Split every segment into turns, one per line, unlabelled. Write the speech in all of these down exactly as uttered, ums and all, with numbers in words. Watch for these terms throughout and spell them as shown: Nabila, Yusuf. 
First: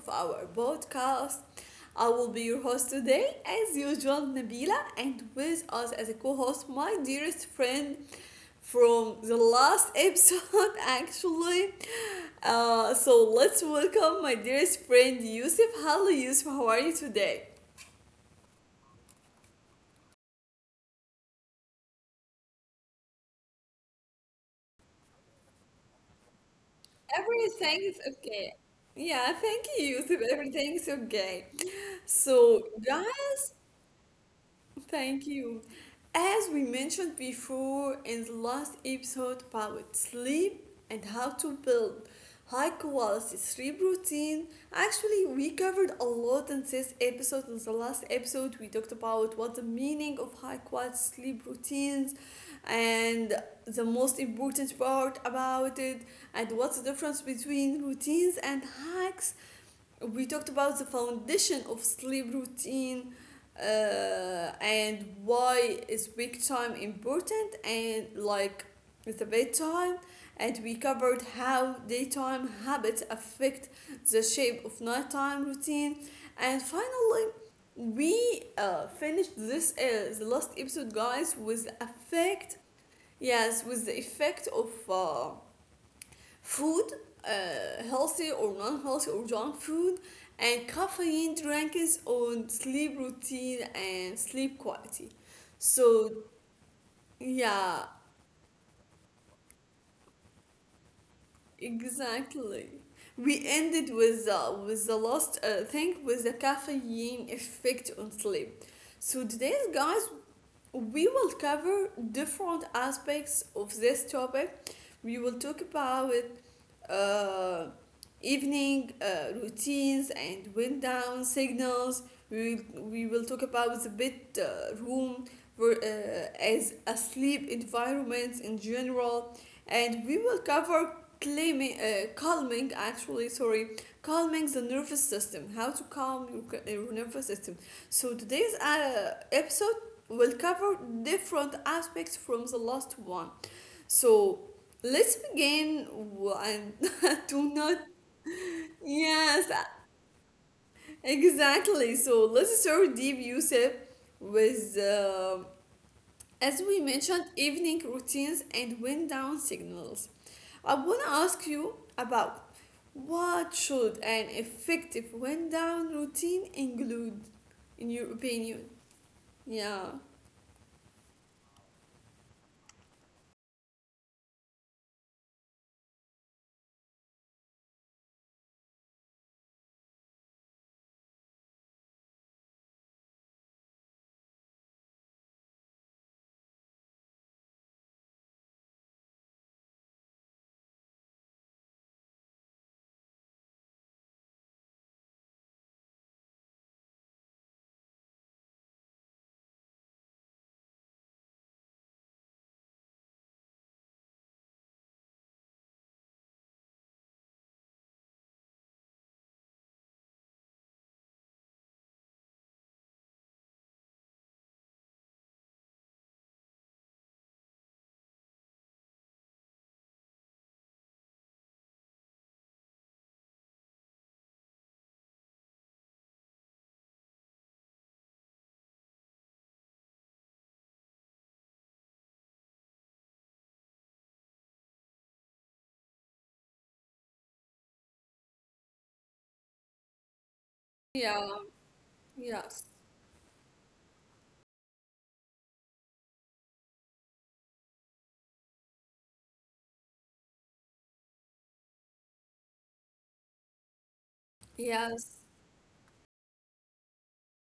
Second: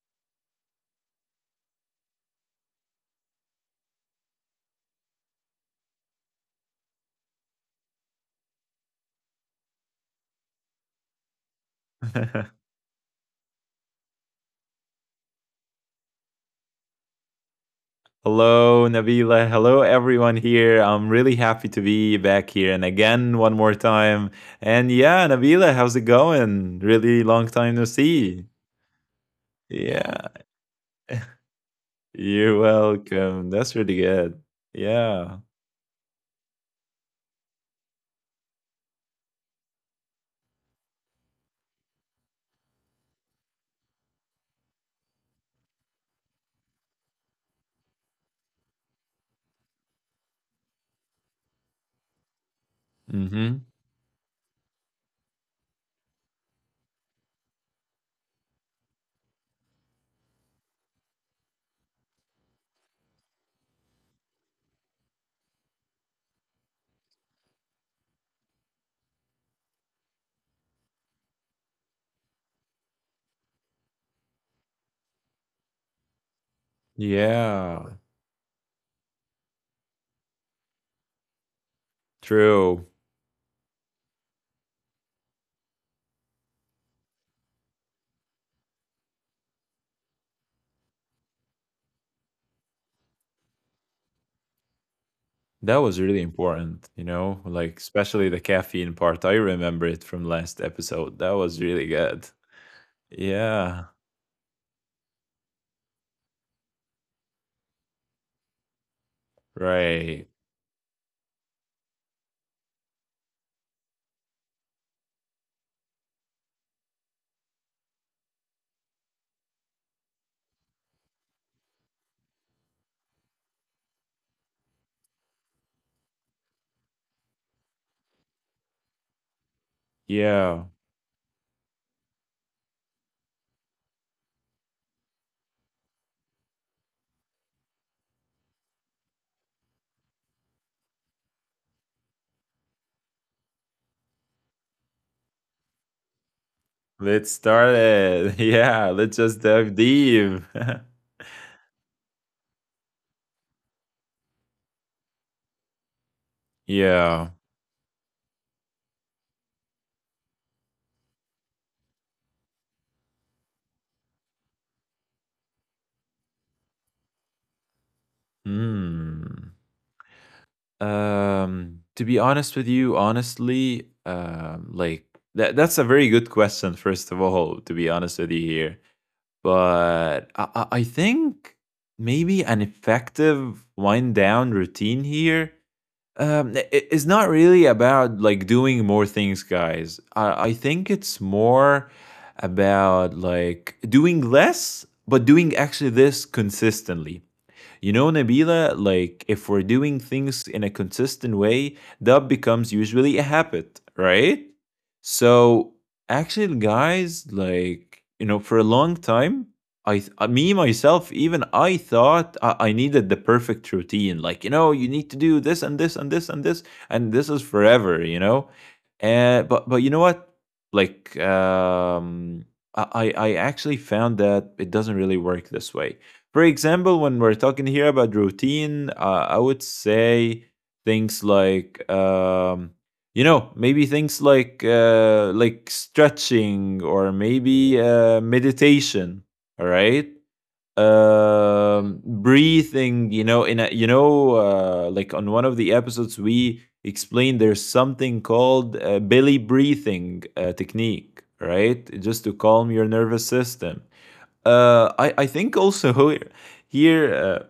of our podcast. I will be your host today, as usual, Nabila, and with us as a co host, my dearest friend from the last episode, actually. Uh, so, let's welcome my dearest friend, Yusuf. Hello, Yusuf, how are you today?
Hello, Nabila. Hello, everyone here. I'm really happy to be back here and again one more time. And yeah, Nabila, how's it going? Really long time no
Everything is
see.
okay. Yeah, thank you,
Yeah.
Yusuf. Everything's okay.
Yeah, you're
So,
welcome.
guys,
That's really good. Yeah.
thank you. As we mentioned before in the last episode about sleep and how to build high quality sleep routine, actually, we covered a lot in this episode. In the last episode, we talked about what the meaning of high quality sleep routines and
Mm-hmm.
the most important part about it, and what's the difference between routines and hacks. We talked about the foundation of sleep routine, uh, and why is wake time important, and like with the bedtime. And we covered how daytime habits affect the shape of nighttime routine. And finally
Yeah,
we uh, finished this, uh, the last episode, guys, with the effect,
true.
yes, with the effect of uh, food, uh, healthy or non-healthy or junk food, and caffeine drinks on sleep routine and sleep quality.
That was
So
really important, you know, like
yeah,
especially the caffeine part. I remember it from last episode. That was really good.
exactly. We
Yeah,
ended with the, with the last uh, thing, with the caffeine effect on sleep. So today, guys,
right.
we will cover different aspects of this topic. We will talk about uh, evening uh, routines and wind down signals. We, we will talk about the bed uh, room, for, uh, as a sleep environment in general, and we will
Yeah.
cover calming, uh, calming actually sorry calming the nervous system, how to calm your, your nervous system. So today's uh, episode will cover different aspects from the last one. So let's begin w- and
Let's
do
start
not.
it. Yeah, let's just
Yes,
dive deep.
exactly. So let's start deep, Yusuf, with, uh, as we mentioned,
yeah.
evening routines and wind down signals. I want to ask you about what should an effective wind down routine include, in your opinion?
Hmm.
Yeah,
Um. To be honest with you, honestly, um, like that, that's a very good question. First of all, to be honest with you here, but I, I I think maybe an effective wind down routine here Um, i- i- it's not really about like doing more things, guys. I, I think it's more about like doing less, but doing actually this consistently. You know, Nabila, like if we're doing things in a consistent way, that becomes usually a habit, right? So actually, guys, like, you know, for a long time, I, th- uh, me myself, even I thought I, I needed the perfect routine. Like, you know, you need to do this and this and this and this, and this is forever, you know? Uh, but, but you know what? Like, um, I, I I actually found that it doesn't really work this way. For example, when we're talking here about routine, uh, I would say things like, um, you know, maybe things like uh, like stretching or maybe uh, meditation. All right,
yeah,
um,
yes,
breathing. You know, in a you know, uh, like on one of the episodes we explained, there's something called uh, belly breathing uh, technique. Right, just to calm your nervous system. uh,
yes.
I I think also here uh,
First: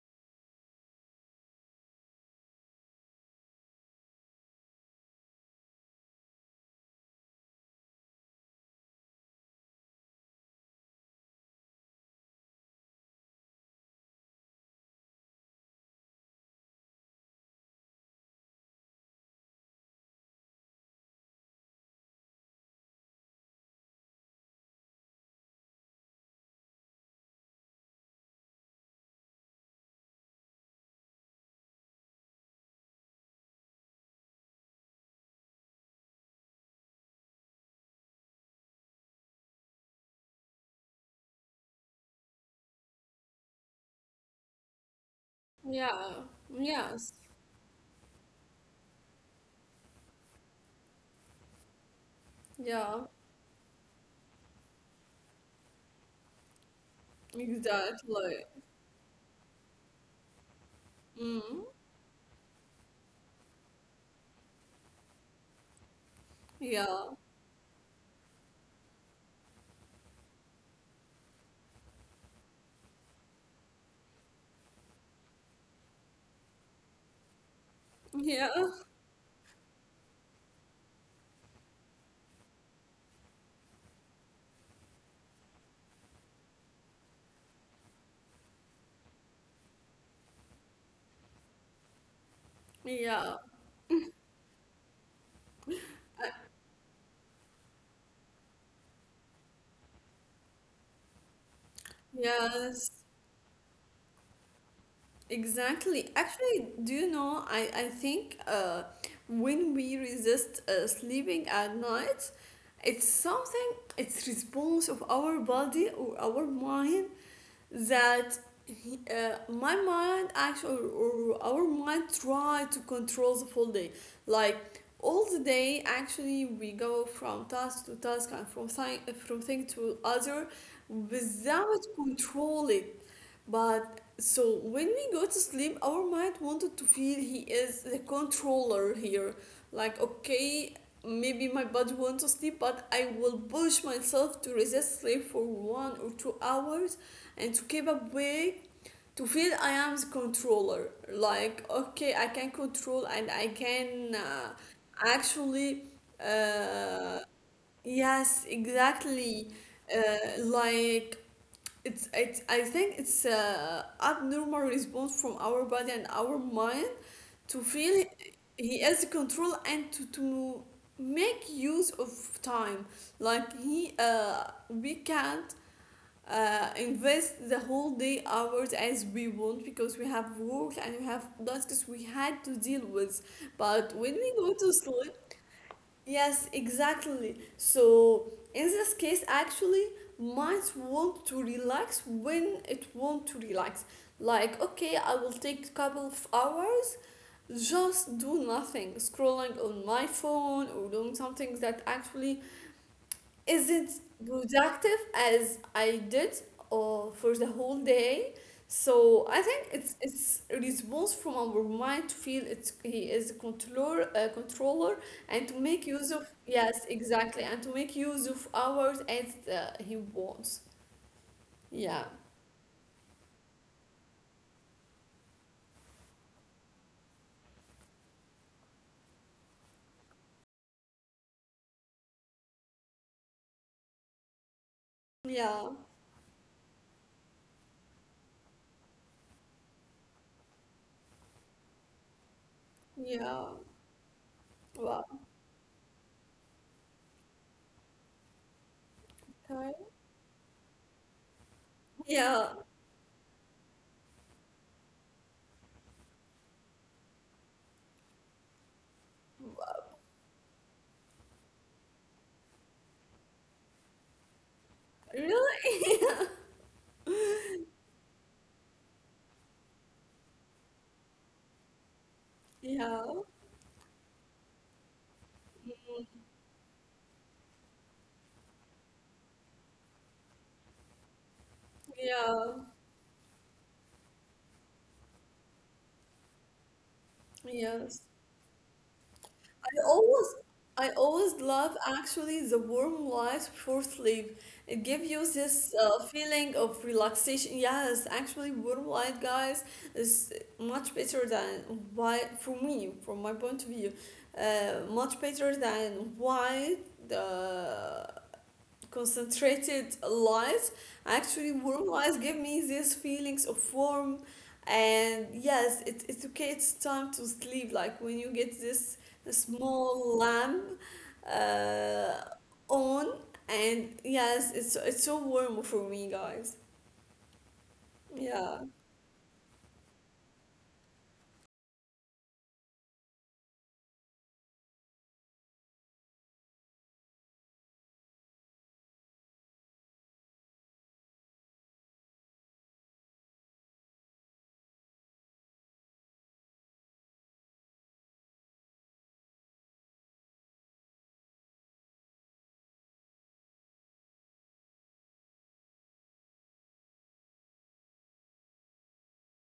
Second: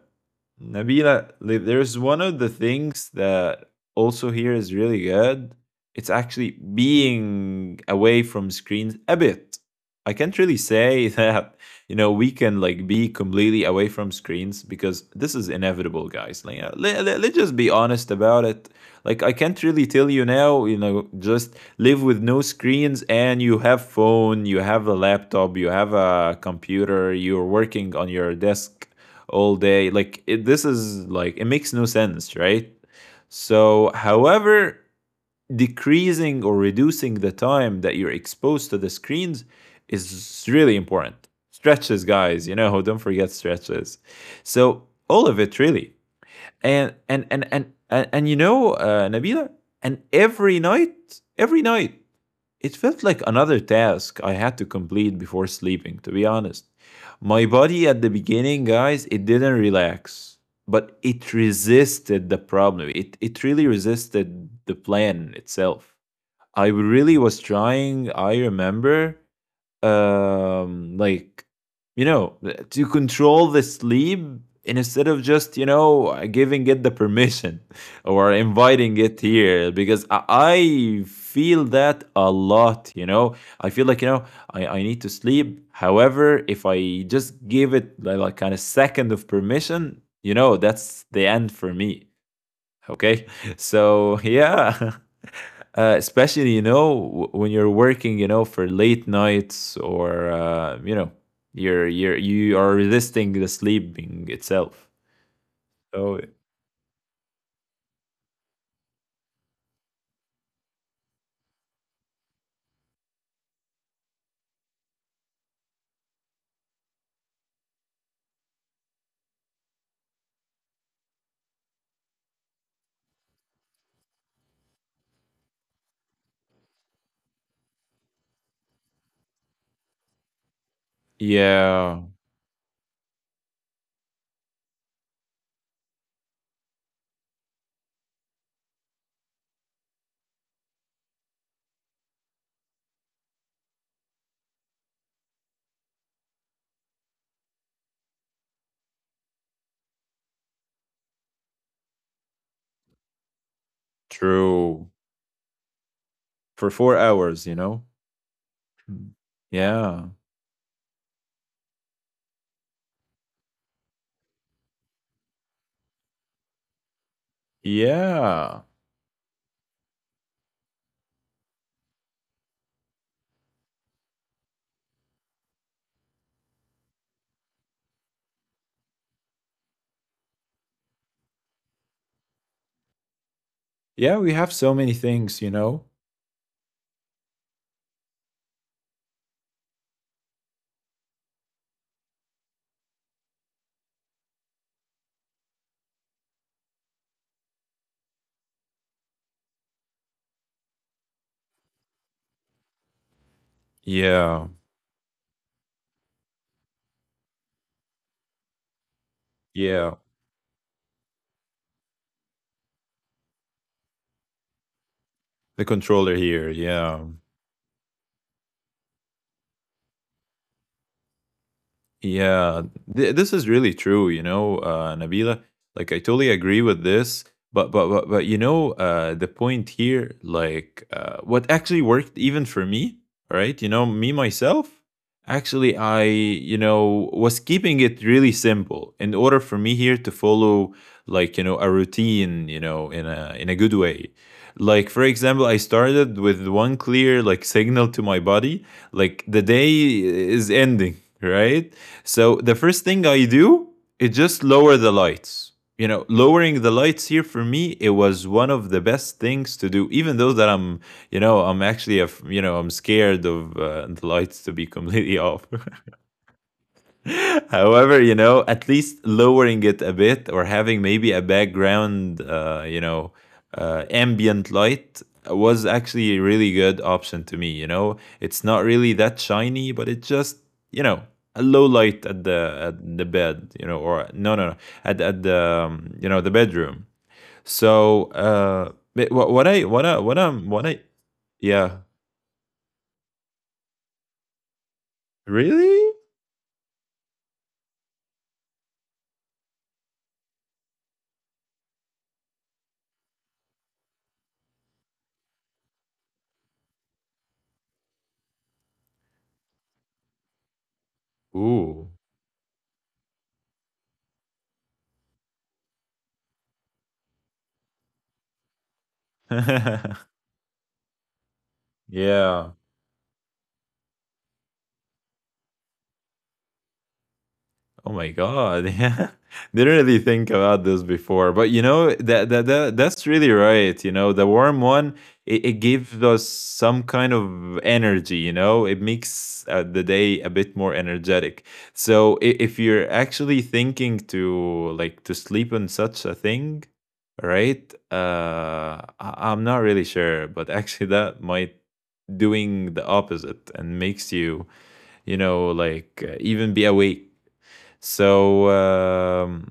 Nabila, like, there's one of the things that also here is really good. It's actually being away from screens a bit. I can't really say that, you know, we can like be completely away from screens because this is inevitable, guys. Like, uh, let, let, let's just be honest about it. Like, I can't really tell you now, you know, just live with no screens and you have phone, you have a laptop, you have a computer, you're working on your desk all day. Like it, this is like it makes no sense, right? So, however, decreasing or reducing the time that you're exposed to the screens is really important. Stretches, guys, you know, don't forget stretches. So all of it really,
Yeah,
and
yes,
and and and and, and you know, uh, Nabila, and every night, every night it felt
yeah,
like another task I had to complete before sleeping, to be honest. My body at the
exactly.
beginning, guys, it didn't relax, but it
Mm,
resisted the problem. It, it really resisted the plan itself. I
yeah,
really was trying, I remember, um like you know, to control the sleep instead of just you know giving it the permission or
yeah,
inviting it here because i I feel that a lot, you know. I feel like, you know, i, I need to sleep, however if I just give it li- like kind of second of permission, you know, that's the end for me, okay.
yeah,
So yeah. uh, especially you know w- when you're working you know for late nights or uh, you know you're you're you are
yes,
resisting the sleeping itself.
exactly.
So
Actually, do you know, I, I think uh, when we resist uh, sleeping at night, it's something, it's response of our body or our mind, that uh, my mind actually, or our mind try to control the full day, like all the day, actually we go from task to task and from thing, from thing to other without
yeah,
controlling. But so when we go to sleep, our mind wanted to feel he is the controller here. Like, okay, maybe my body wants to sleep, but I will push myself to resist sleep for one or two hours and to keep awake to feel I am the controller. Like, okay, I can control and I can, uh,
true.
actually,
For four
uh,
hours you know.
yes,
Mm.
exactly.
Yeah.
Uh, like, it's it's I think it's a abnormal response from our body and our mind, to feel
Yeah,
he has the control and to, to make use of time, like he uh, we can't uh, invest the whole day hours as we want, because we have work and we have tasks we had to deal with. But
yeah,
when
we
we
have
go
so
to
many
sleep,
things, you know.
yes, exactly. So in this case, actually, minds want to relax when it want to relax. Like, okay, I will take a couple of hours, just do nothing, scrolling on my phone or doing something that actually is it
Yeah.
productive as I did or for the whole day? So I think
Yeah,
it's it's a response from our mind to feel it's he is a controller, uh, controller and to
the
make
controller
use of,
here.
yes
Yeah.
exactly, and to make use of hours as uh, he wants. Yeah,
Yeah, th- this is really true, you know, uh, Nabila. Like, I totally agree with this, but but but, but you know, uh, the point here, like, uh, what actually worked even for me, right? You know, me myself, actually,
yeah,
I you know was keeping it really simple in order for me here to follow like you know a routine, you know, in a in a
yeah.
good way. Like, for
Wow.
example, I started with one clear like signal to my body, like the day
Okay.
is ending, right. So the
Yeah.
first thing I do is just lower the lights. You know, lowering the lights here for me, it was one of the best things to do.
Wow.
Even though that I'm, you know, I'm actually, a, you know, I'm scared of uh, the lights to be completely off.
Really?
However, you know, at least lowering it a bit or having maybe a background, uh, you know,
Yeah.
uh, ambient light was
Yeah.
actually a
Mm.
really good option to me. You know, it's not really that shiny, but it just, you know, a low light at the
Yeah.
at the bed, you know, or no, no, no, at at the um, you know the bedroom. So,
Yes.
uh, but what what I what
I
I what
always
I'm what I
I always
yeah
love actually the warm light before sleep. It gives you this
really
uh, feeling of relaxation. Yes, actually, warm light, guys, is much better than white for me, from my point of view. Uh, much better than white. Uh, concentrated light, actually warm
ooh
light, give me these feelings of warm. And yes, it, it's okay, it's time to sleep, like when you get this small lamp, uh,
yeah.
on. And yes, it's it's so warm for me, guys.
Oh my
Yeah.
god, yeah. Didn't really think about this before. But you know, that that, that that's really right. You know, the warm one, it, it gives us some kind of energy, you know, it makes uh, the day a bit more energetic. So i- if you're actually thinking to like to sleep on such a thing, right? Uh I, I'm not really sure, but actually that might doing the opposite and makes you, you know, like uh, even be awake. So um,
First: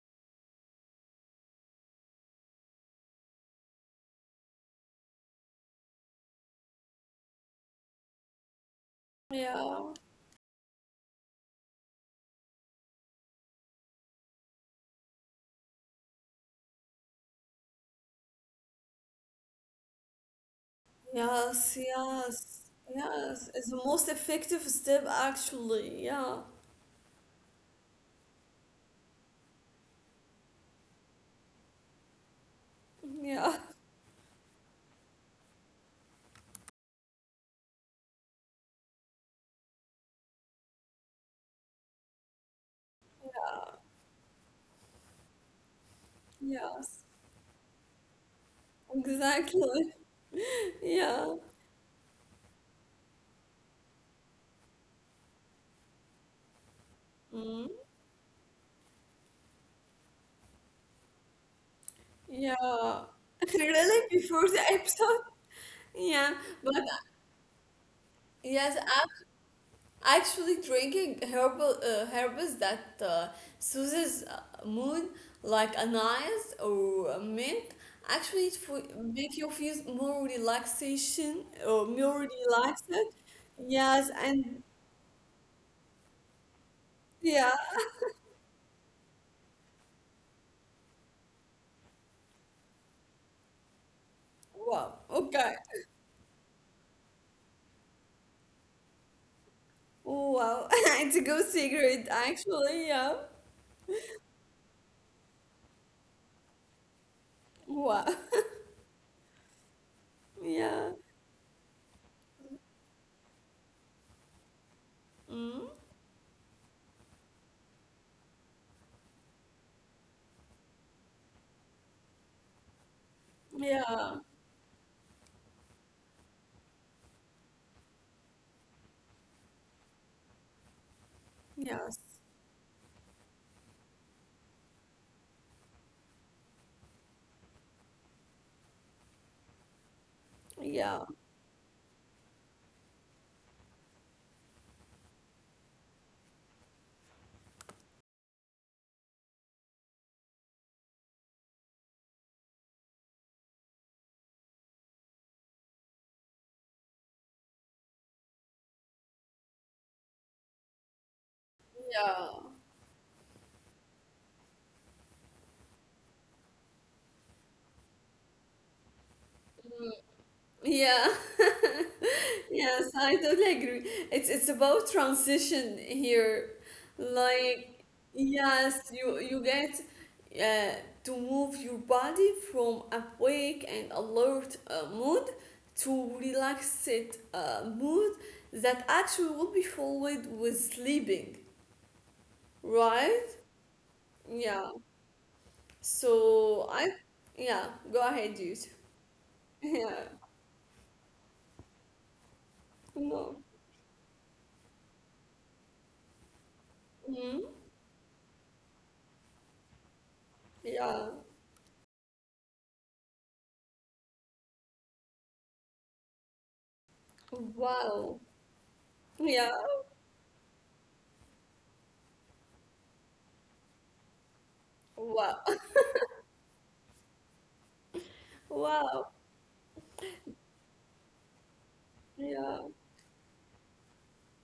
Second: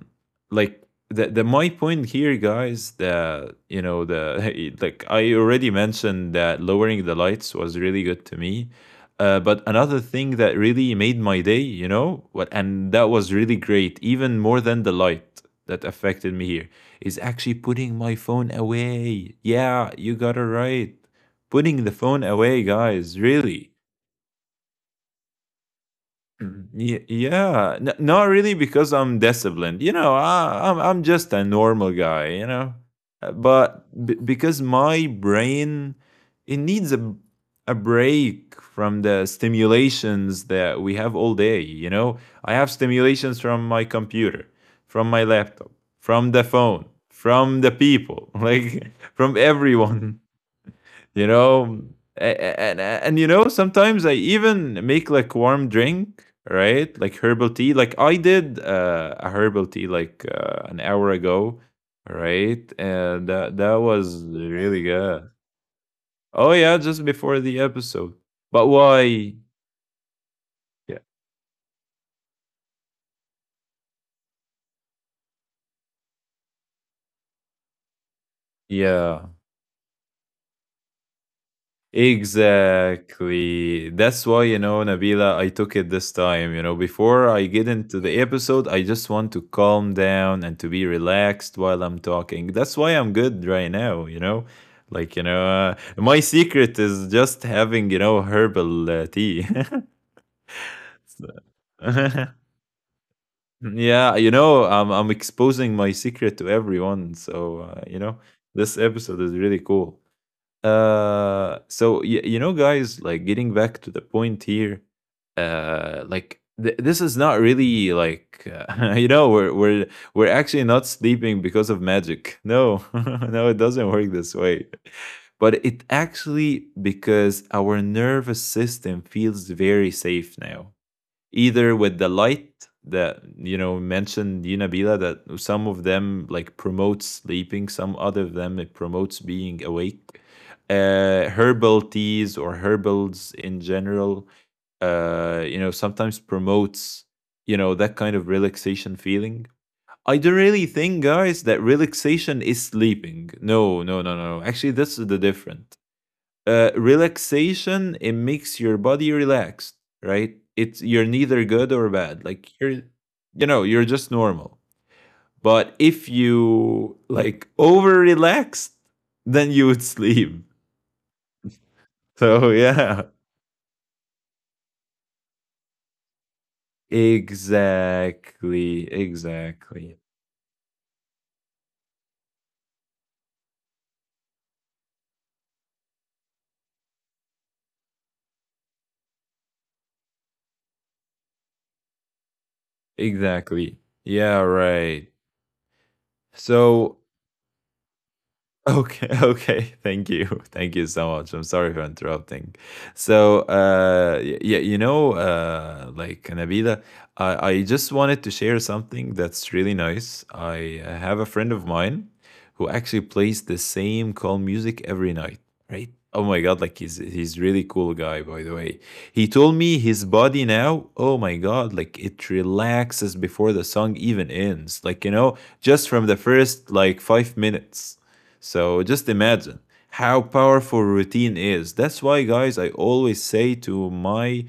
like the, the my point here, guys, that you know the like I already mentioned that lowering the lights was really good to me. Uh, but
Yeah.
another thing that really made my day, you know, what and that was really great, even more than the light that affected me here, is actually putting my phone away. Yeah, you got it right.
Yes.
Putting the phone away,
Yes.
guys,
Yes, it's
really.
the most effective step, actually. Yeah.
Mhm. Ye- Yeah, N- not really because I'm disciplined. You know, I, I'm I'm just a normal guy, you know. Uh,
Yeah.
but b- because my brain it needs a a break from the stimulations that we have all day. You know, I have stimulations from my computer, from my laptop, from the phone,
Yes,
from the people, like from
exactly.
everyone, you
Yeah.
know. And, and and you know sometimes I even make like warm drink, right, like herbal tea.
Mm-hmm.
Like I did uh, a herbal tea like uh, an hour ago,
Yeah,
right, and that that
really
was
before the
really good.
episode. Yeah,
Oh yeah,
but
just before the episode. But
yes,
why?
ac- actually
Yeah.
drinking herbal, uh, herbs, that uh, soothes uh, mood, like anise or mint, actually it fo-
Yeah.
make you feel more relaxation or more relaxed.
Exactly.
Yes,
That's why, you
and
know, Nabila, I took it this time. You know, before I
yeah,
get into the episode, I just want to calm down and to be relaxed while I'm talking. That's why I'm good right now, you know?
wow,
Like, you know,
okay,
uh, my secret is just having, you know, herbal uh, tea.
wow, it's a
So-
good secret actually. Yeah,
yeah, you know, I'm, I'm exposing my secret to everyone. So, uh, you
wow,
know, this episode is really cool.
yeah.
Uh, so y- you know, guys, like getting back to the point here,
Mm,
uh, like th- this is not really like uh, you know we're we're we're actually not sleeping because of magic. No, no, it doesn't work
yeah.
this way. But it actually because our nervous system feels very safe now, either with
Yes.
the light that you know mentioned you Nabila that some of them like promotes sleeping, some other of them it promotes being awake.
Yeah.
Uh, herbal teas or herbals in general, uh, you know, sometimes promotes you know that kind of relaxation feeling. I don't really think, guys, that relaxation is sleeping. No, no, no, no, no. Actually, this is the different. Uh, relaxation it makes your body relaxed, right. It's you're neither good or bad, like
Yeah.
you're, you know, you're just normal. But if you like over relaxed, then you would
Mm.
sleep.
Yeah,
So
yes,
yeah,
I totally agree. It's it's about transition here. Like,
exactly,
yes, you you get
exactly,
uh, to move your body from awake and alert uh, mood to relaxed uh, mood, that actually will be followed with sleeping, right?
exactly, yeah,
Yeah.
right.
So, I,
So
yeah, go ahead, dude.
okay. Okay,
Yeah.
thank you. Thank you so much. I'm sorry for interrupting. So,
No.
uh, y- yeah, you know, uh, like Nabila, I,
Hmm.
I just wanted to share something that's really nice. I uh,
Yeah.
have a friend of mine who actually plays the same calm music every night, right? Oh my God, like he's he's really cool
Wow.
guy, by the way. He told
Yeah.
me his body now, oh my God, like it relaxes before the song even ends. Like, you know,
Wow.
just from the first like five minutes. So just
Wow.
imagine how powerful routine is. That's why, guys,
Yeah.
I always say to my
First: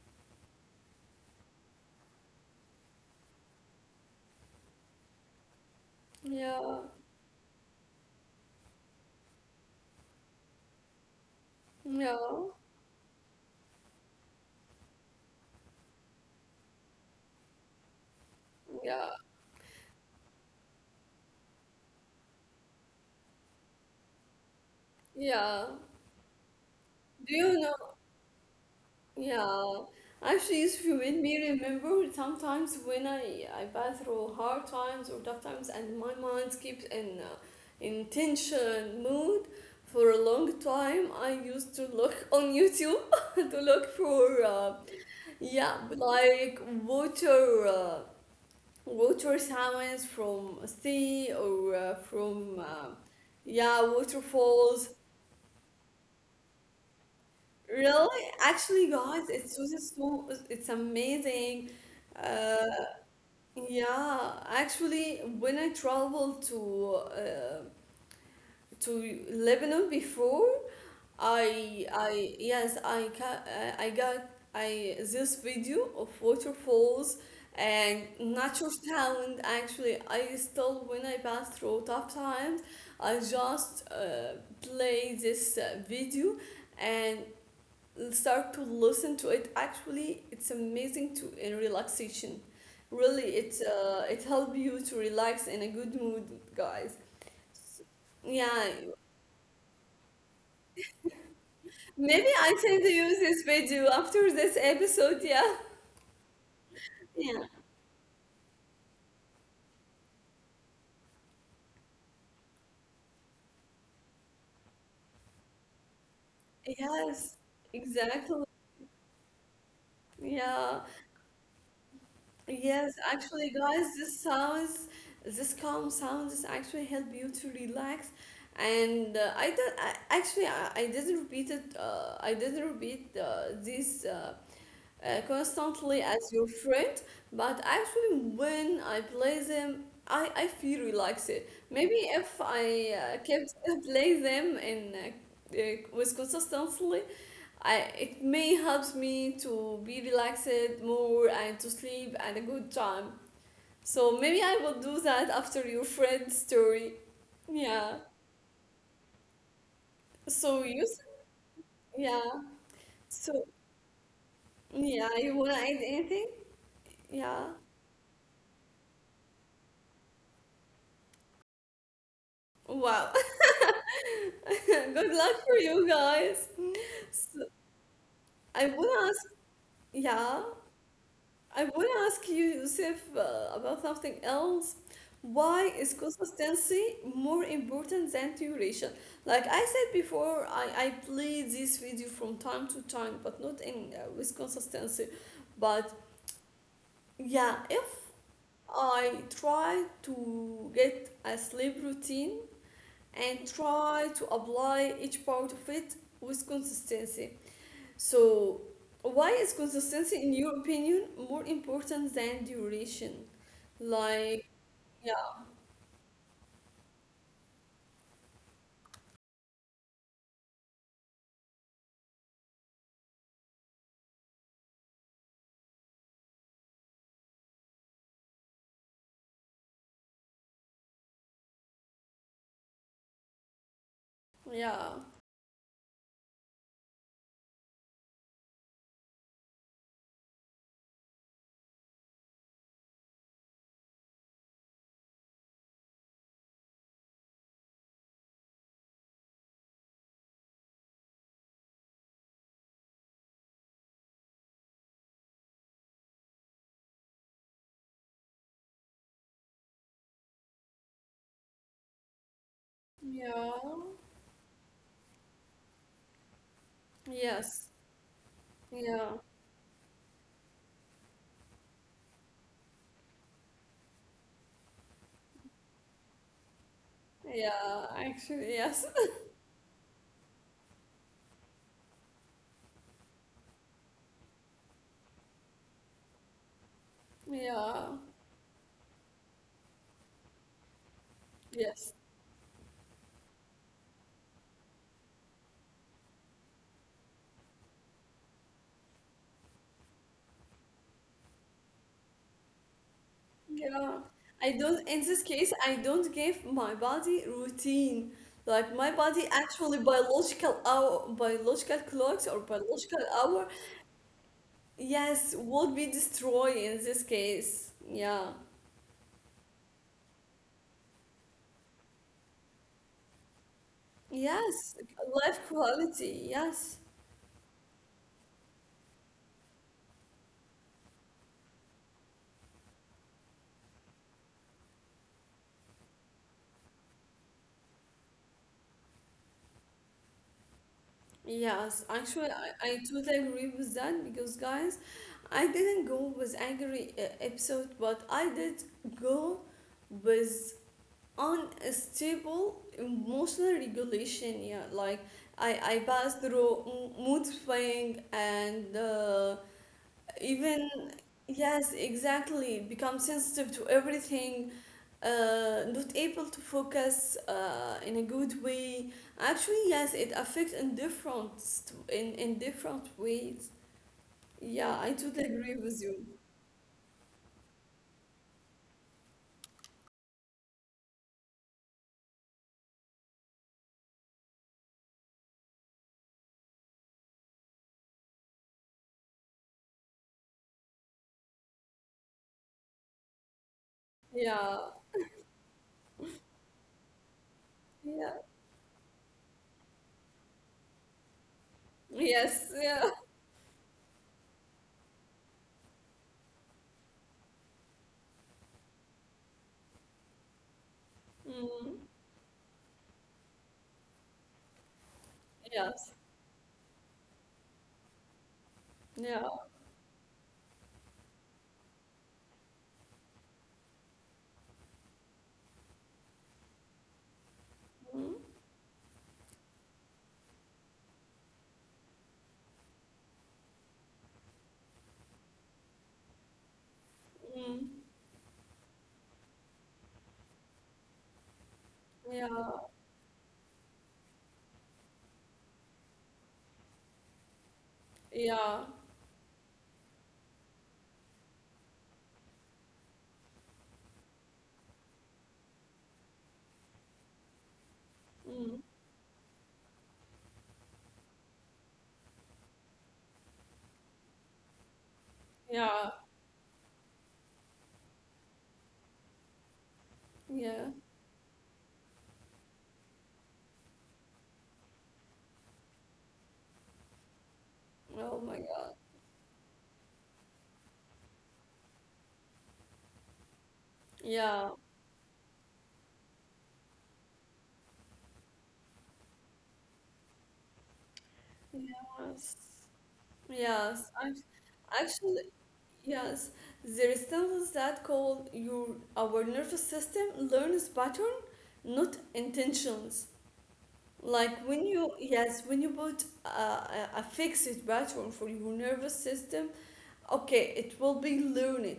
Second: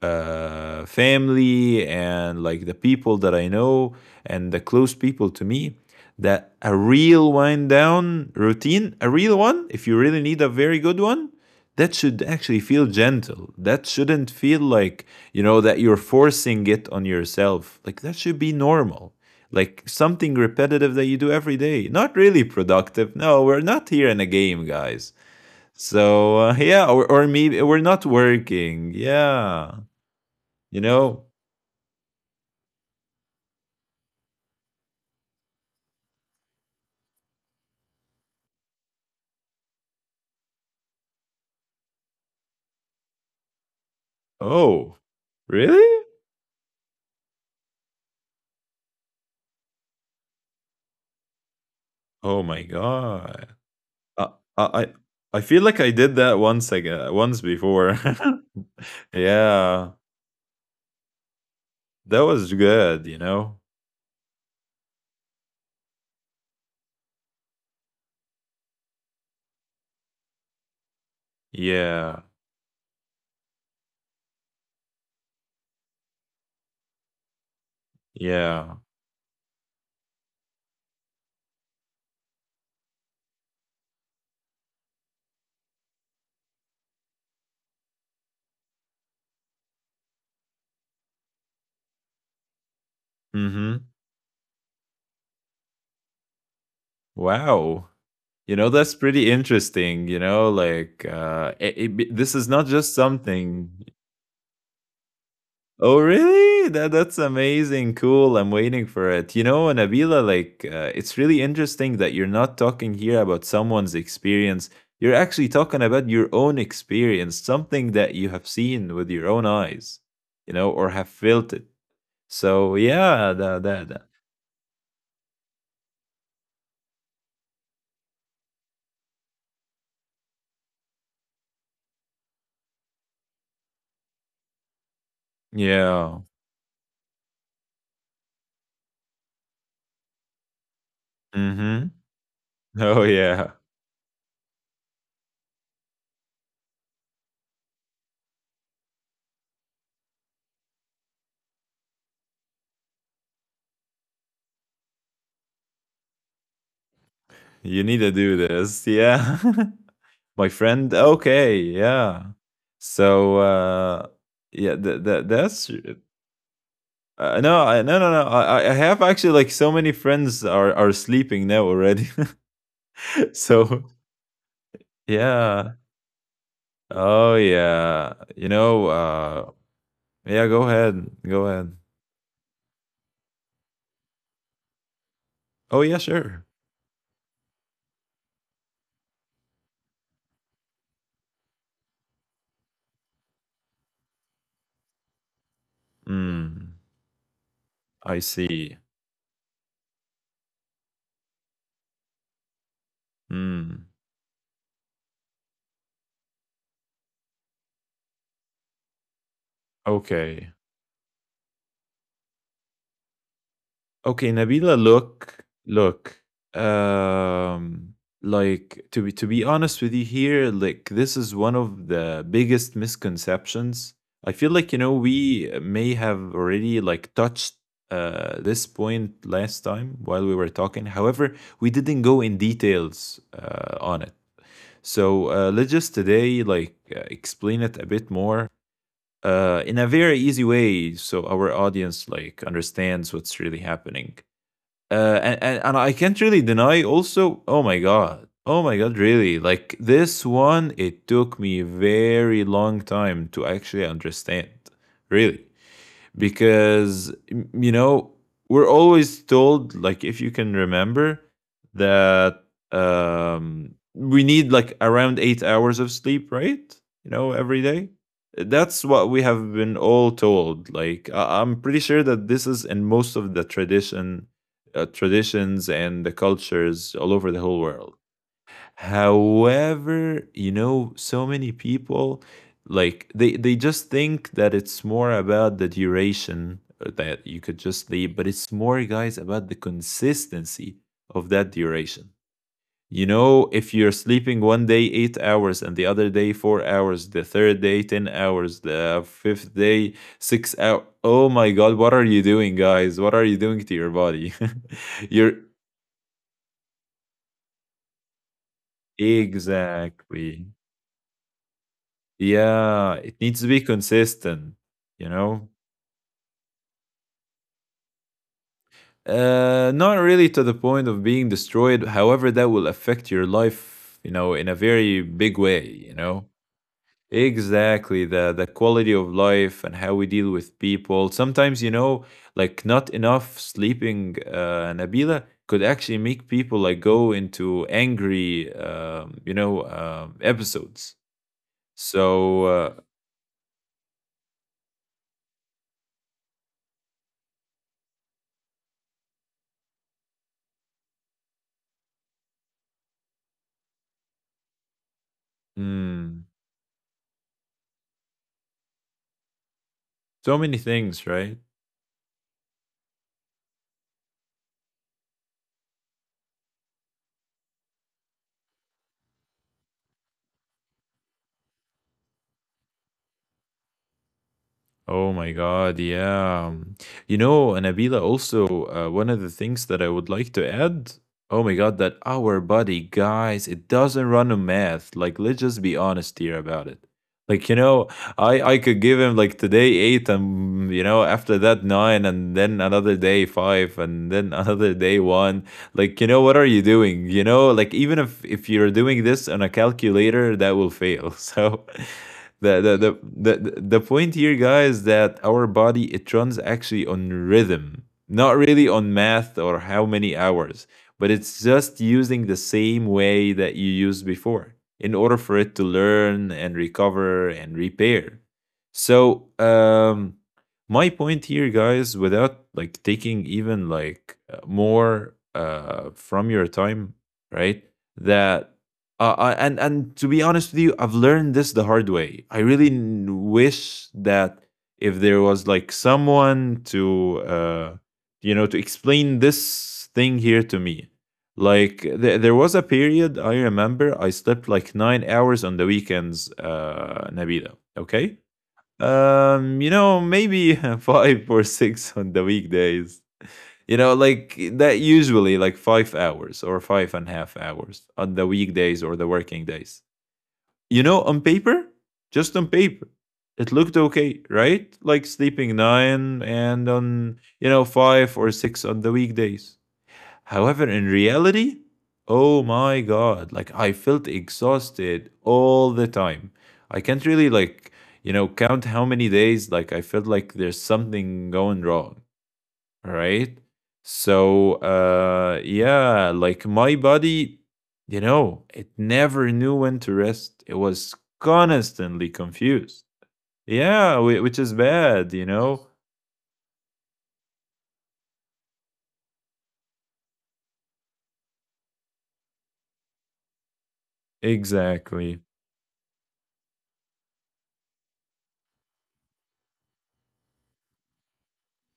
uh, family and like the people that I know and the close people to me that a
Yeah.
real wind down routine, a real one, if you really need a very good one, that should
Yeah.
actually feel gentle. That shouldn't feel like, you know, that you're forcing it on yourself. Like that should be
Yeah.
normal, like something repetitive that you do every day. Not really productive. No, we're not here in a game, guys.
Yeah.
So uh, yeah, or, or
Do you
maybe
know?
we're not working. Yeah,
Yeah. Actually, it's
you
you made
know.
me remember sometimes when I I pass through hard times or tough times, and my mind keeps in, uh, in tension mood for a long time. I used to look on YouTube to look for, uh,
Oh,
yeah,
really?
like water. Uh, water sounds from a sea, or uh,
Oh
from
my
uh,
god.
yeah,
Uh, I I
waterfalls,
I feel like I did that once again, once before.
really. Actually, guys, it's so,
Yeah,
so it's amazing.
that
uh,
was good. You know.
yeah, actually, when I traveled to, uh, to Lebanon before, I
Yeah.
I yes, I ca uh, I got I this video of waterfalls and natural
Yeah.
sound. Actually I still, when I pass through tough times, I just uh, play this uh, video and start to listen to it. Actually it's amazing, to in relaxation, really, it
Mm-hmm.
uh, it helps you to relax in a good mood, guys.
Wow. You know,
Yeah.
that's pretty interesting, you know, like uh it, it, be-
Maybe
this is
I
not
tend to
just
use this
something.
video after this episode. Yeah.
Oh, really? That that's
Yeah.
amazing. Cool. I'm waiting for it. You know, Nabila, like uh, it's really interesting that you're not talking here about someone's experience. You're actually talking about your own experience,
Yes.
something that you have
Exactly.
seen with your own eyes, you know,
Yeah.
or have felt it. So,
Yes.
yeah,
Actually,
that
guys,
that, that.
this sounds, this calm sounds actually help you to relax. And, uh, I don't. I, actually, I, I didn't repeat it. Uh, I didn't repeat uh, these. Uh, uh, constantly
Yeah.
as your friend, but actually, when I play them, I, I feel relaxed.
Mhm.
Maybe if
Oh,
I uh,
yeah.
kept play them in, uh, uh, with consistency, I it may help me to be relaxed more and to sleep at a good time. So maybe I will do that after your friend's story.
You need
Yeah.
to do this. Yeah. My
So you,
friend,
s-
okay. Yeah,
yeah.
so
So
uh yeah, that,
yeah,
that
you wanna
that's
add anything?
uh,
Yeah.
no, I, no, no, no, I, I I have actually like so many friends are are sleeping now already.
Wow.
So
Good luck for
yeah.
you guys.
Oh yeah, you
I
know
would ask,
uh
yeah,
Yeah, go ahead, go
I
ahead.
would ask you, Yusuf, uh, about something else. Why
Oh
is
yeah, sure.
consistency more important than duration? Like I said before, I, I play this video from time to time, but not in, uh, with consistency. But
Hmm.
yeah, if
I see.
I try to get a sleep routine and
Hmm.
try to apply each part of it with consistency. So, why is consistency, in
Okay.
your opinion, more important than duration?
Okay,
Like,
Nabila, look,
yeah,
look. Um, like, to be to be honest with you here, like this is one of the biggest misconceptions. I feel like, you know, we may have already like touched uh this point last time while we were talking. However, we didn't go in details uh on it.
yeah,
So uh, let's just today like uh, explain it a bit more uh in a very easy way so our audience like understands what's really happening, uh, and, and and I can't really deny also. Oh my god. Oh my god, really? Like this one, it took me a very long time to actually understand. Really, because m- you know, we're always told like, if you can remember that,
yeah,
um, we need like around eight hours of sleep, right? You know, every
yes,
day. That's what
yeah,
we have been all told. Like, I- I'm pretty sure that this is in most of the tradition, uh, traditions, and the cultures all over the whole
yeah,
world.
actually, yes,
However, you know, so many people, like they they just think that it's more about the duration, uh, that you could
yeah,
just leave, but it's more, guys, about the consistency of that
yes,
duration. You know, if you're sleeping one day eight hours and the other day four hours, the third day ten hours, the fifth day six hours. Oh my god, what are you doing, guys? What are you doing to your
yeah.
body?
I don't. In this
You're
case, I don't give my body routine. Like, my body actually
exactly.
biological hour, biological clocks, or
Yeah,
biological
it needs to
hour,
be consistent, you
yes,
know?
would be destroyed in this case. Yeah.
Uh, not really to the point of being destroyed. However, that will affect your life, you know, in a
Yes,
very big
life
way, you
quality.
know?
Yes,
Exactly. The the quality of life and how we deal with people. Sometimes, you know, like not enough sleeping, uh, Nabila, could actually make people like go into angry, um, you know, um, episodes.
yes. Actually,
So,
I,
uh,
I totally agree with that, because, guys, I didn't go with angry uh, episode, but I did go with unstable emotional regulation. Yeah, like I I passed
mm,
through m- mood swing, and uh,
so many
even,
things, right?
yes, exactly. Become sensitive to everything, uh, not able to focus uh, in a good way. Actually, yes, it affects in different st- in in different ways. Yeah, I
Oh
totally
my
agree with
God,
you.
yeah. You know, Anabila, also, uh, one of the things that I would like to add, oh my God, that our body, guys, it doesn't run on math. Like, let's just be honest here about it. Like, you know, I, I could give him like today eight and, you know, after that nine and then another day five and then
Yeah,
another day one, like, you know, what are you doing? You know, like, even
yeah,
if if you're doing this on a calculator, that will fail. So
yes,
the the
yeah,
the the, the point here, guys, that our body, it runs actually on rhythm, not really on math or how many hours, but it's
mm,
just using the same way that you used before in order for it to
yes,
learn and recover and repair.
yeah,
So um, my point here, guys, without like taking even like uh, more uh from your time, right,
mm,
that, uh, I- and and to be honest with you, I've learned this the hard way. I really n- wish that if there was like someone to
mm,
uh you know, to explain this thing here to me. Like, th-
yeah,
there was a period I remember I slept like nine hours on the weekends, uh, Nabila, okay.
yeah,
Um, you know, maybe five or six on the weekdays. You know, like that usually like five hours or five and a half hours on the
mm,
weekdays or the working days. You know, on paper, just on paper, it looked okay, right? Like sleeping
yeah,
nine, and on, you know, five or six on the weekdays.
yeah.
However, in reality, oh my God, like I felt exhausted all the time. I can't really, like, you
Oh
know,
my
count
God,
how many days, like, I felt like there's something going wrong, right?
yeah,
So, uh, yeah, like my body, you know, it never knew when to rest. It was constantly
yes,
confused.
yes.
Yeah,
I
whi- which is bad, you
Actually,
know?
yes, there is stimulus that call your our nervous system learns pattern, not intentions. Like, when you
Exactly.
yes, when you put a, a a fixed pattern for your nervous system, okay, it will be learned.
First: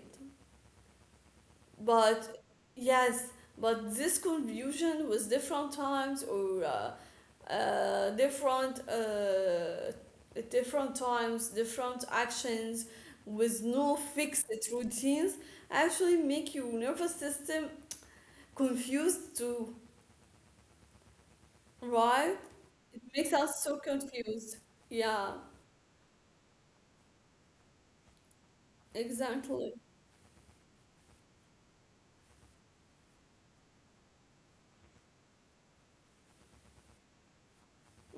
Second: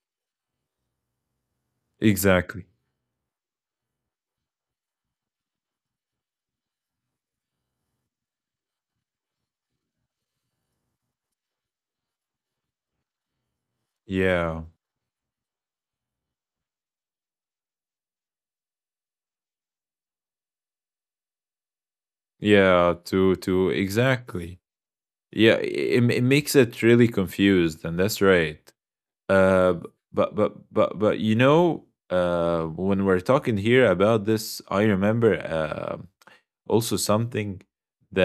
But
Exactly.
yes, but this confusion with different times, or uh, uh, different uh, different times, different actions, with no fixed
Yeah.
routines, actually make your nervous system confused too, right?
Yeah,
It
to
makes
to
us so
exactly.
confused. Yeah,
Yeah, it, it makes it really confused, and that's right. Uh,
exactly.
b- but but but but you know, uh, when we're talking here about this, I remember. Um, also something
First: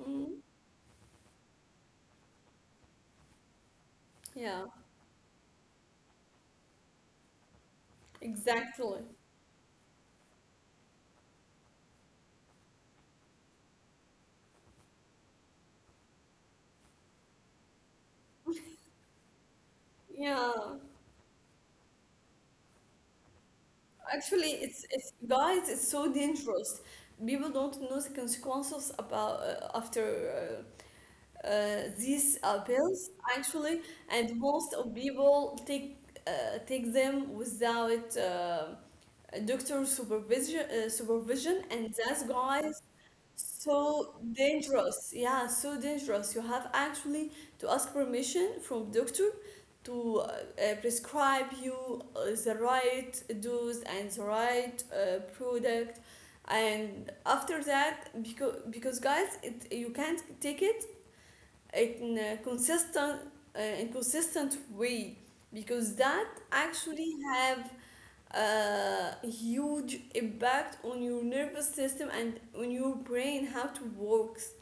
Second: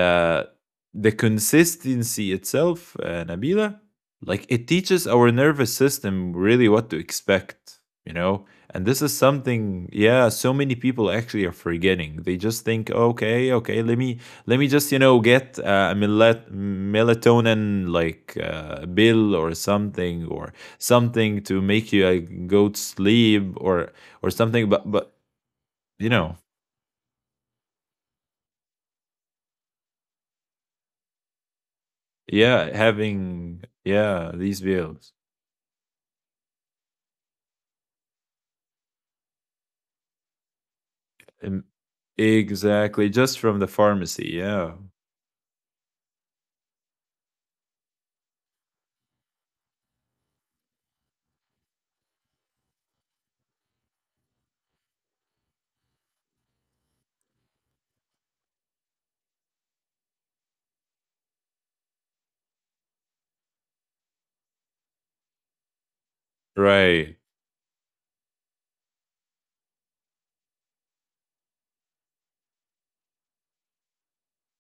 Mm,
the consistency itself, uh, Nabila, like
yeah,
it teaches our nervous system really what to expect, you know? And
exactly.
this is something, yeah, so many people actually are forgetting. They just think, okay, okay, let me let me just, you know, get uh, a melat- melatonin like uh, bill or something,
Yeah,
or something to make you like go to sleep, or or
actually,
something.
it's
But
it's
but
guys, it's so
you know,
dangerous. People don't know the consequences about, uh, after, uh, uh, these uh,
yeah,
pills,
having,
actually, and
yeah, these
most of
bills.
people take uh, take them without uh, doctor supervision, uh, supervision,
Um,
and that's, guys,
exactly, just from the
so
pharmacy, yeah.
dangerous, yeah, so dangerous. You have actually to ask permission from doctor to uh, uh, prescribe you uh, the right dose and the right uh, product. And after that, because because guys, it, you can't take it in a consistent uh, in consistent way because that actually
Right.
have uh, huge impact on your nervous system and on your brain how to works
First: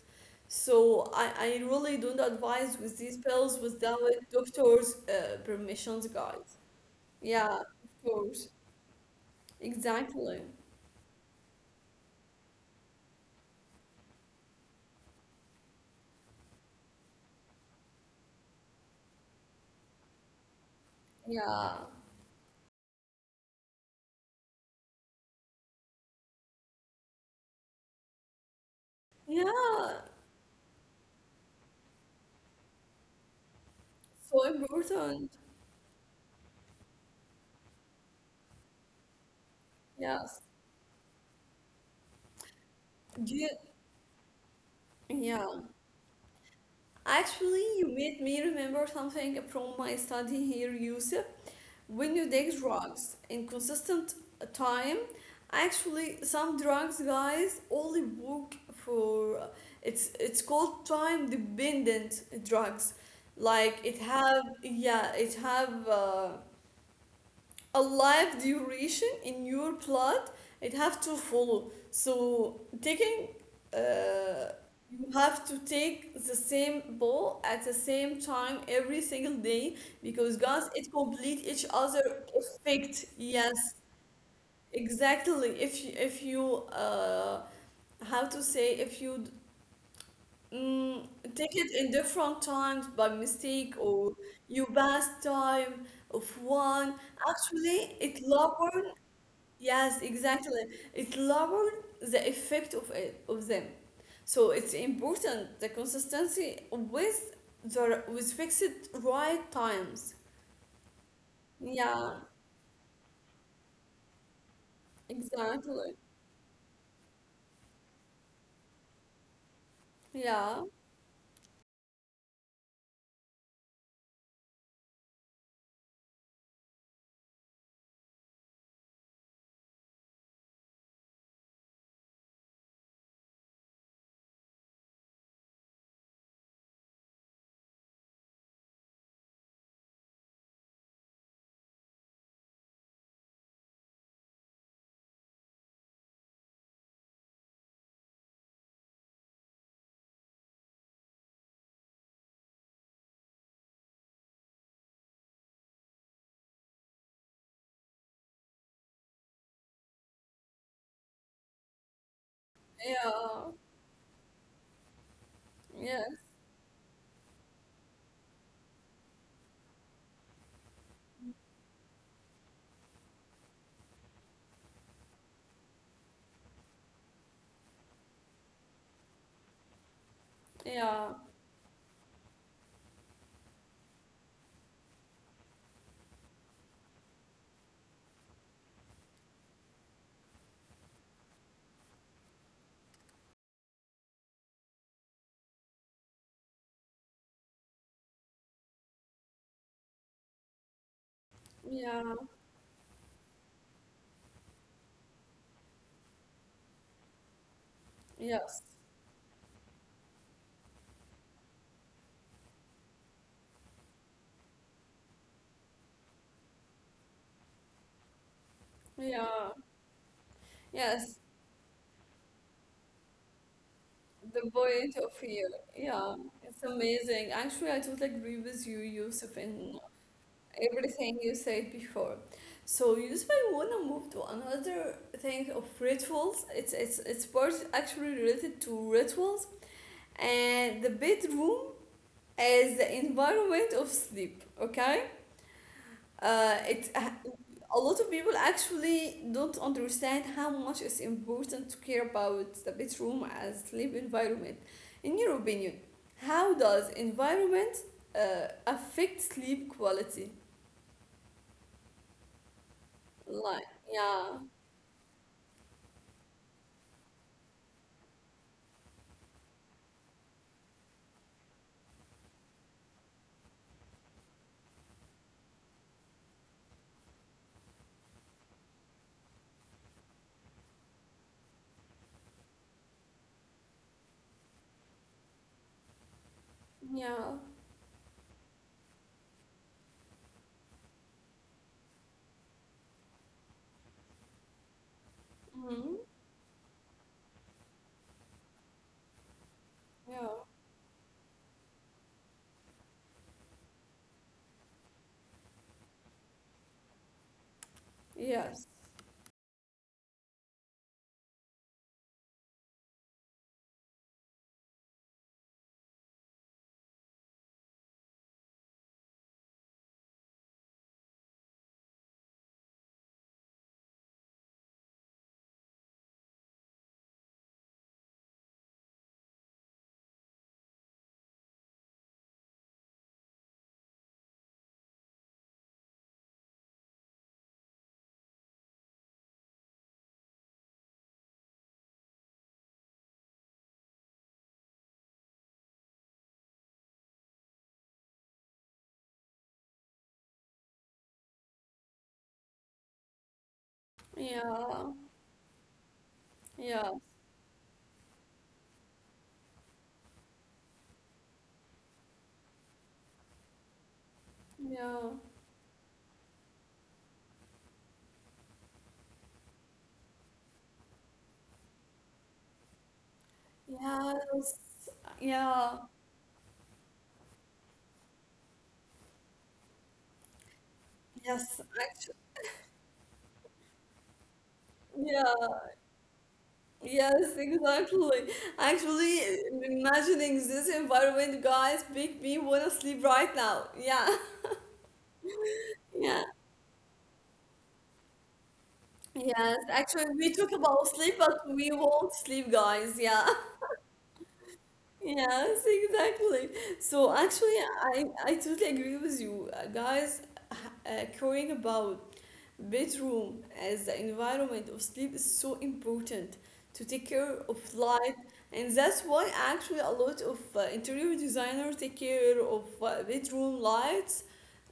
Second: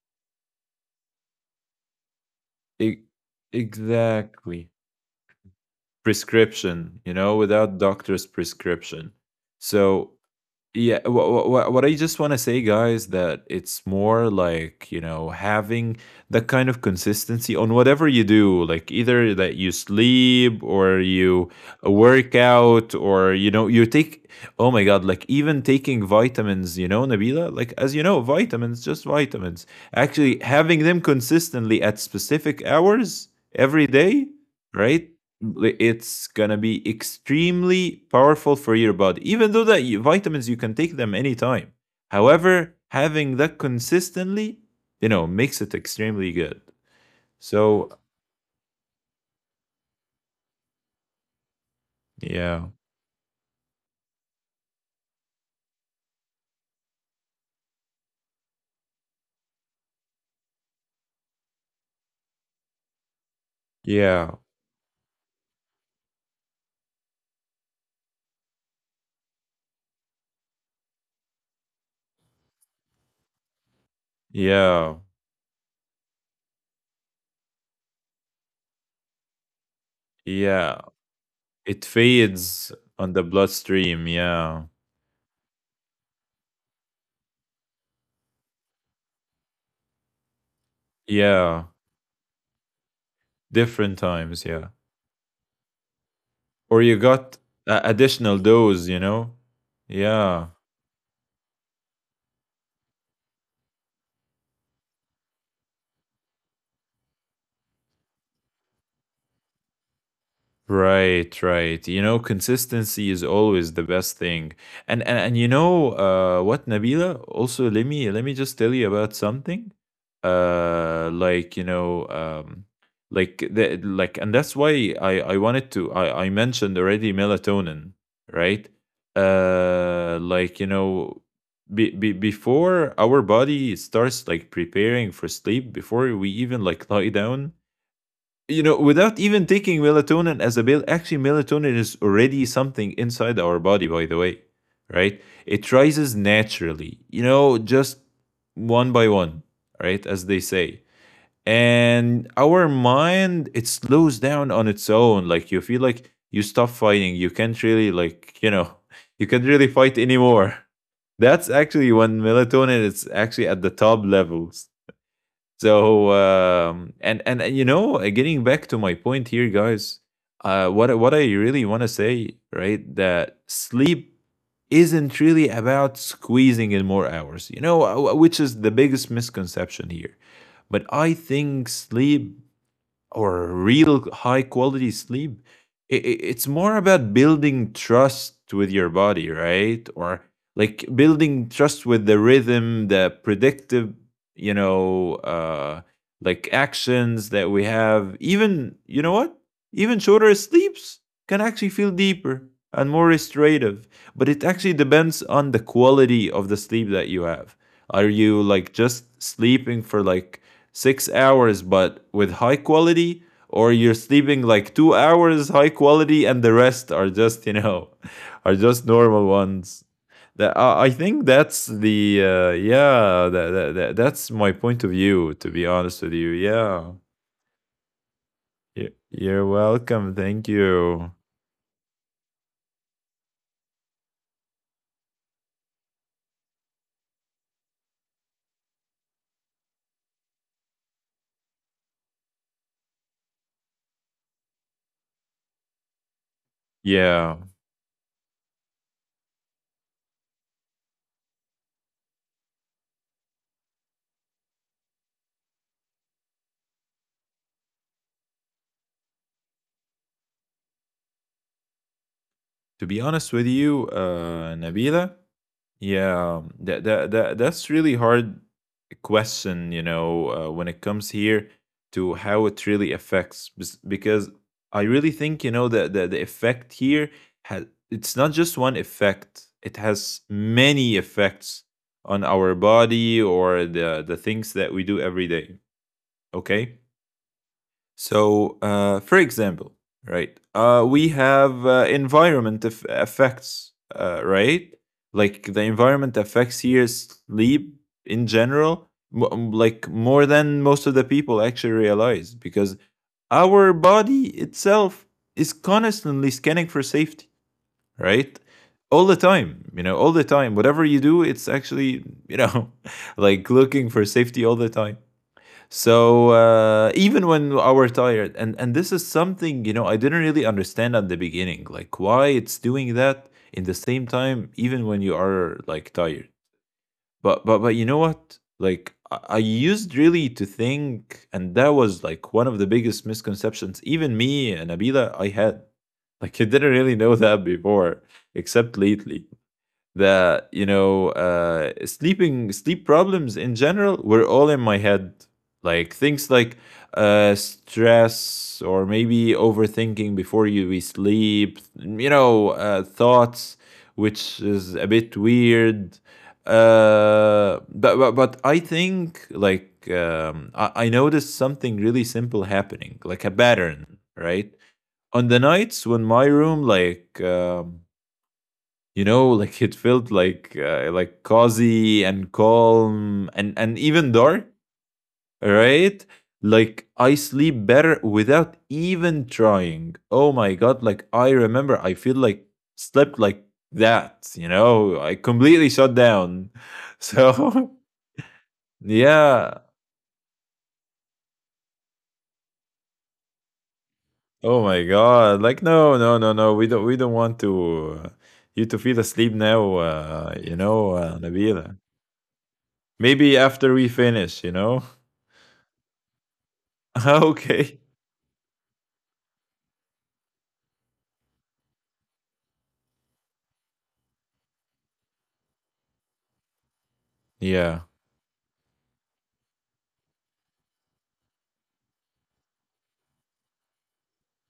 so i, I really don't advise with
E-
these pills without
exactly.
doctors uh, permissions guys.
Prescription, you know,
Yeah, of
without doctor's
course.
prescription. So
Exactly.
yeah, what, what, what I just want to say, guys, that it's more like, you know, having that kind of consistency on whatever you do, like either that you sleep or you
Yeah,
work out or, you know, you take, oh my God, like even taking vitamins, you know, Nabila, like as you know, vitamins, just vitamins.
yeah,
Actually, having them consistently at specific hours every day,
so
right?
important.
It's gonna be extremely powerful for your body. Even though that you,
Yes.
vitamins, you can take them anytime. However,
do
having
you,
that consistently, you know,
yeah,
makes it extremely good.
actually you
So
made me remember something from my study here, Yusuf. When you take
yeah,
drugs in consistent time, actually some drugs guys only work for, it's it's called time dependent drugs, like it
yeah,
have, yeah it have uh, a life duration in your plot, it have to follow. So taking uh,
yeah,
you have to take the same ball at the same time every single day, because guys
yeah.
it complete each
It
other
fades
effect,
on the
yes,
bloodstream. Yeah,
exactly. if you, if you uh, how to say, if you mm, take
yeah.
it in different times by mistake
Different
or
times.
you
Yeah,
pass time of one,
or you got
actually
a
it
additional
lower.
dose. You know.
Yes, exactly.
Yeah.
It lowered the effect of it, of them. So it's important the consistency with the with fixed right times.
Right, right. You
Yeah,
know, consistency is always the best thing. And and, and you
exactly.
know, uh, what, Nabila? Also, let me let me just tell you about something.
Yeah,
Uh, like you know, um, like the like, and that's why I I wanted to I I mentioned already melatonin, right? Uh, like you know, be, be, before our body starts like preparing for sleep, before we even like lie down, you know, without even taking melatonin as a pill, actually, melatonin is already something inside our body, by the way, right? It rises naturally, you know, just one by one, right? As they say. And our mind, it slows down on its own. Like, you feel like you stop fighting. You can't really, like, you know, you can't really fight anymore. That's actually when melatonin is
yeah,
actually at the top levels.
yes,
So um, and and uh, you know, uh, getting back to my point here, guys, uh, what I- what I really want to say, right, that sleep isn't really about squeezing in more hours, you know, uh, wh- which is the biggest misconception here. But
yeah,
I think sleep, or real high quality sleep, i- i- it's more about building trust with your body, right? Or like building trust with the rhythm, the predictive, you know uh like actions that we have. Even, you know what, even shorter sleeps can actually feel
yeah,
deeper and more restorative, but it actually depends on the quality of the sleep that you have. Are you
yes,
like just sleeping for like six hours but with high quality, or you're sleeping like two hours high quality and the rest are just, you know, are just normal
yeah,
ones. That, I I
yes.
think that's the uh, yeah, that, that, that that's
The
my point of
point of
view,
view.
to be honest
Yeah,
with you.
it's
Yeah.
amazing. Actually, I totally agree with you,
Y-
Yusuf,
you're
in
welcome, thank you.
everything you said before. So usually I wanna move to another thing of rituals. It's it's it's part actually related to rituals and the bedroom as the environment of sleep. Okay, uh, it uh,
Yeah,
a lot of people actually don't understand how much it's important to care about the bedroom as sleep environment. In your opinion, how does environment uh, affect sleep quality?
to be honest with
Like
you,
yeah.
uh, Nabila. Yeah, that that that that's really hard question, you know, uh, when it comes here to how it really affects, bes- because I really think, you know, that the, the effect here has, it's not just one effect. It has many effects on our body or the the things that we do every day, okay?
Yeah.
So, uh, for example, right, uh, we have uh, environment eff- effects, uh, right? Like the
Mm-hmm.
environment affects here sleep in general, mo- um, like
Yeah.
more than most of the people actually realize, because our body itself is constantly scanning for safety, right?
Yes.
All the time, you know, all the time. Whatever you do, it's actually, you know, like looking for safety all the time. So uh, even when I were tired, and and this is something you know I didn't really understand at the beginning, like why it's doing that in the same time, even when you are like tired. But but but you know what? Like I, I used really to think, and that was like one of the biggest misconceptions. Even me and Abila, I had like I didn't really know that before, except lately that you know uh sleeping sleep problems in general were all in my head like things like uh stress or maybe overthinking before you we sleep you know uh thoughts which is
Yeah.
a bit weird
Yeah.
uh but but, but I think like um I, I noticed something really simple happening like a pattern, right?
Yeah.
On the nights when my room like um you know like it felt like uh, like cozy and calm and and even dark,
Yes. Yeah.
right? Like I sleep better without even trying. Oh my god, like I
Yes.
remember I feel like slept like that, you know, I
Yeah.
completely shut down.
Yes,
So
exactly. Actually,
yeah,
imagining this environment, guys, make me wanna sleep right now. Yeah.
oh my god, like no
Yeah.
no no no we don't we don't want to uh, you to feel asleep
Yes.
now
Actually, we
uh,
talk
you
about
know,
sleep,
uh,
but we
Nabila,
won't sleep, guys. Yeah.
maybe after we finish, you know.
Yes, exactly. So actually,
Okay.
I I totally agree with you, uh, guys. H- Uh, caring about bedroom as the environment of sleep is so important to take care of
Yeah.
light, and that's why actually a lot of uh, interior designers take care of uh, bedroom lights,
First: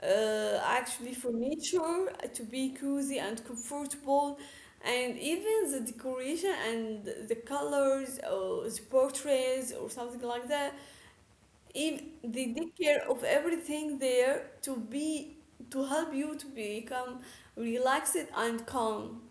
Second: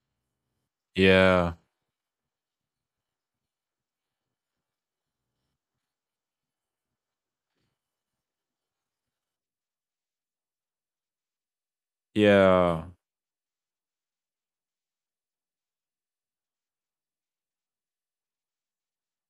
uh, actually
Yeah.
furniture, uh, to be cozy and comfortable, and even the decoration and the colors or the portraits or something like that, if they take
Yeah.
care of everything there to be to help you to become relaxed and calm.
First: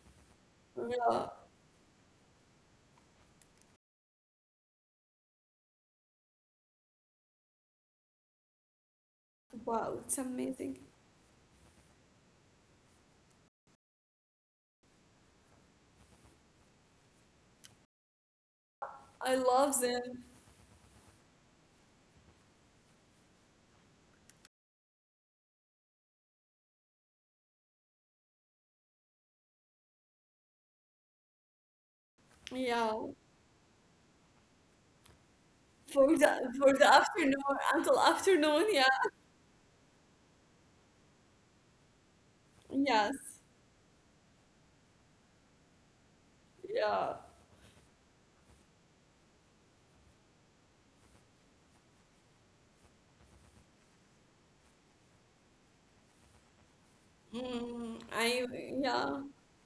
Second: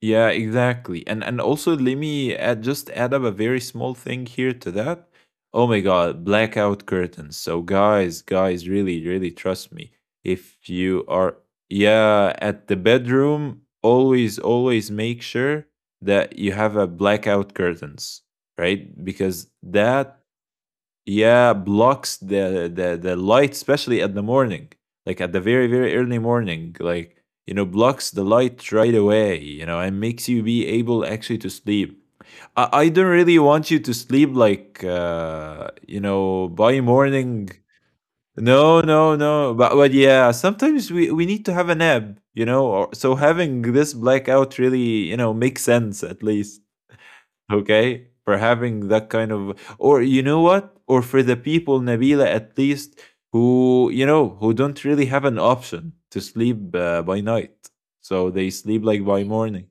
Yeah, exactly. And
Yeah.
and also let me add, just add up a very small thing here to that. Oh my god, blackout curtains. So guys, guys, really, really trust me.
Wow, it's
If
amazing.
you are, yeah, at the bedroom, always, always make sure that you have a blackout curtains, right? Because
I love
that,
them.
yeah, blocks the the the light, especially at the morning, like at the very, very early morning, like you know, blocks the light right away, you know, and makes you be able actually to sleep. I, I
Yeah.
don't really want you to sleep like uh you
For
know
the
by
for the
morning.
afternoon, until afternoon,
no
yeah.
no no but but yeah, sometimes we we need to have a nap, you know, or, so
Yes.
having this blackout really you know makes sense, at least
Yeah.
okay for having that kind of, or you know what, or for the people, Nabila, at least who you know who don't really have an option to sleep uh, by night,
Mm,
so they
I
sleep like by
yeah.
morning.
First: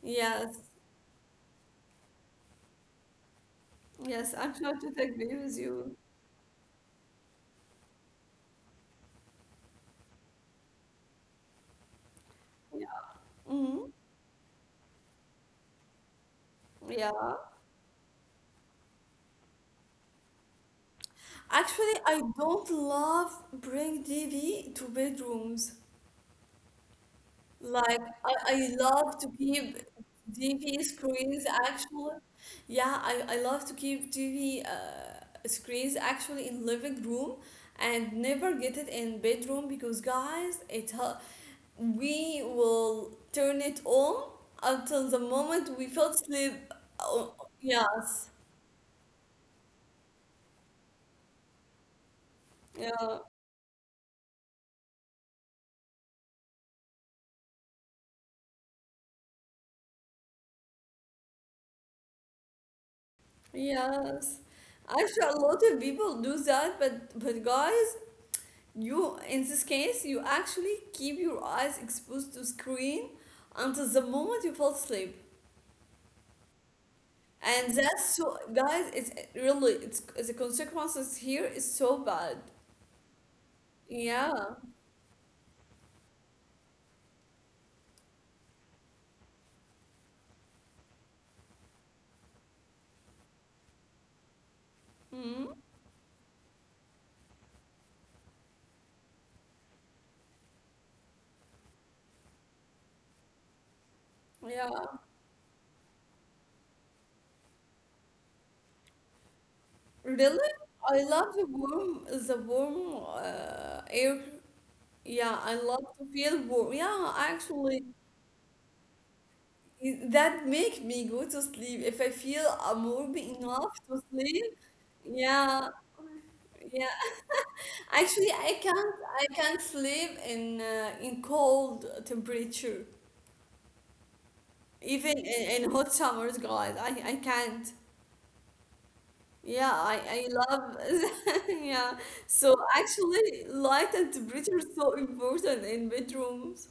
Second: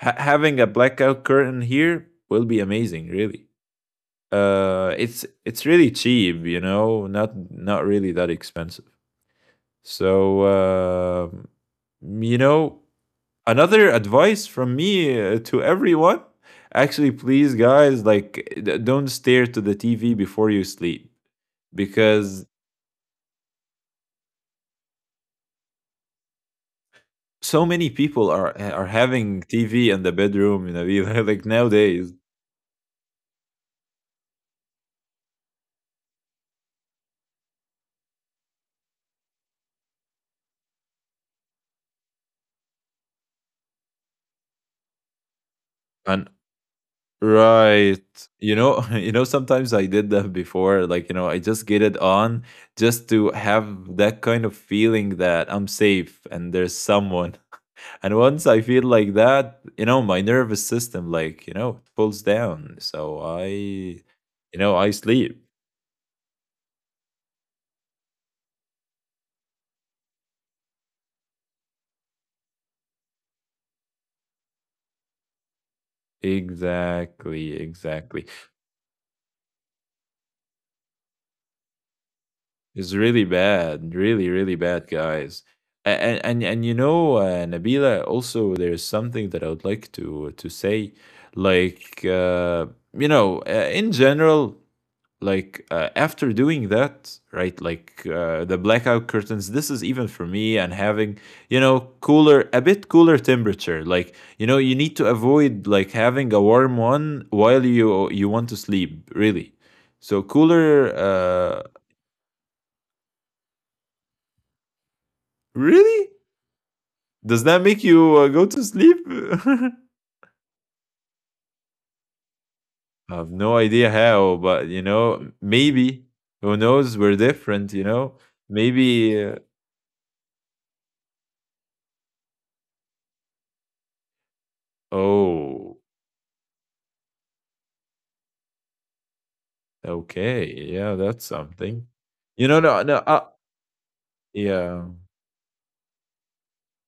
ha-
Yes.
having a blackout curtain here will be amazing, really.
Yes, I'm sure
uh
to
it's
agree
it's
with
really
you.
cheap, you know, not, not really that expensive. So uh, you know,
Yeah.
another
Hmm.
advice from me uh, to everyone, actually,
Yeah.
please guys like d- don't stare to the TV before you sleep,
Actually, I
because
don't love bring T V to bedrooms.
so many
Like
people
I,
are
I
are
love to
having
keep
TV in the bedroom, you
T V
know, like
screens
nowadays.
actually. Yeah, I, I love to keep T V uh, screens actually in living room and never get it in bedroom because guys, it hel- we will turn it on until the moment we
And
fell asleep. Oh,
right, you
yes.
know, you know, sometimes I did that before, like, you know, I just get it on just to
Yeah.
have that kind of feeling that I'm safe and there's someone. And once I feel like that, you know, my nervous system, like, you know, it pulls down. So I,
Yes.
you know, I
Actually, a
sleep.
lot of people do that, but but guys, you, in this case, you actually keep your eyes exposed to screen until the moment you fall asleep.
Exactly,
And that's
exactly.
so, guys, it's really, it's the consequences here is so bad.
It's really bad, really, really
Yeah.
bad, guys. A- And and and you know, uh, Nabila, also there's something that I would like to to say, like, uh, you know, uh, in general,
Hmm.
like uh, after doing that, right, like uh, the blackout curtains, this is even for me, and having you know cooler, a bit cooler temperature, like you know you need
Yeah.
to avoid like having a warm one while you you want to sleep, really. So
Really?
cooler,
I love the
uh
warm, the warm uh, air. Yeah, I love
really,
to feel warm. Yeah,
does that make
actually,
you uh, go to sleep? I
it- that make me go to sleep. If I feel I'm
have
warm
no
enough
idea
to
how,
sleep,
but you know,
yeah,
maybe, who knows,
yeah.
we're different, you know.
Actually, I can't
Maybe uh,
I can't sleep in uh, in cold temperature, even
oh,
in, in hot summers, guys. I I can't. Yeah, I I
okay,
love.
yeah, that's something.
Yeah.
You know,
So
no, no, uh,
actually, light and temperature
yeah.
is so important in bedrooms.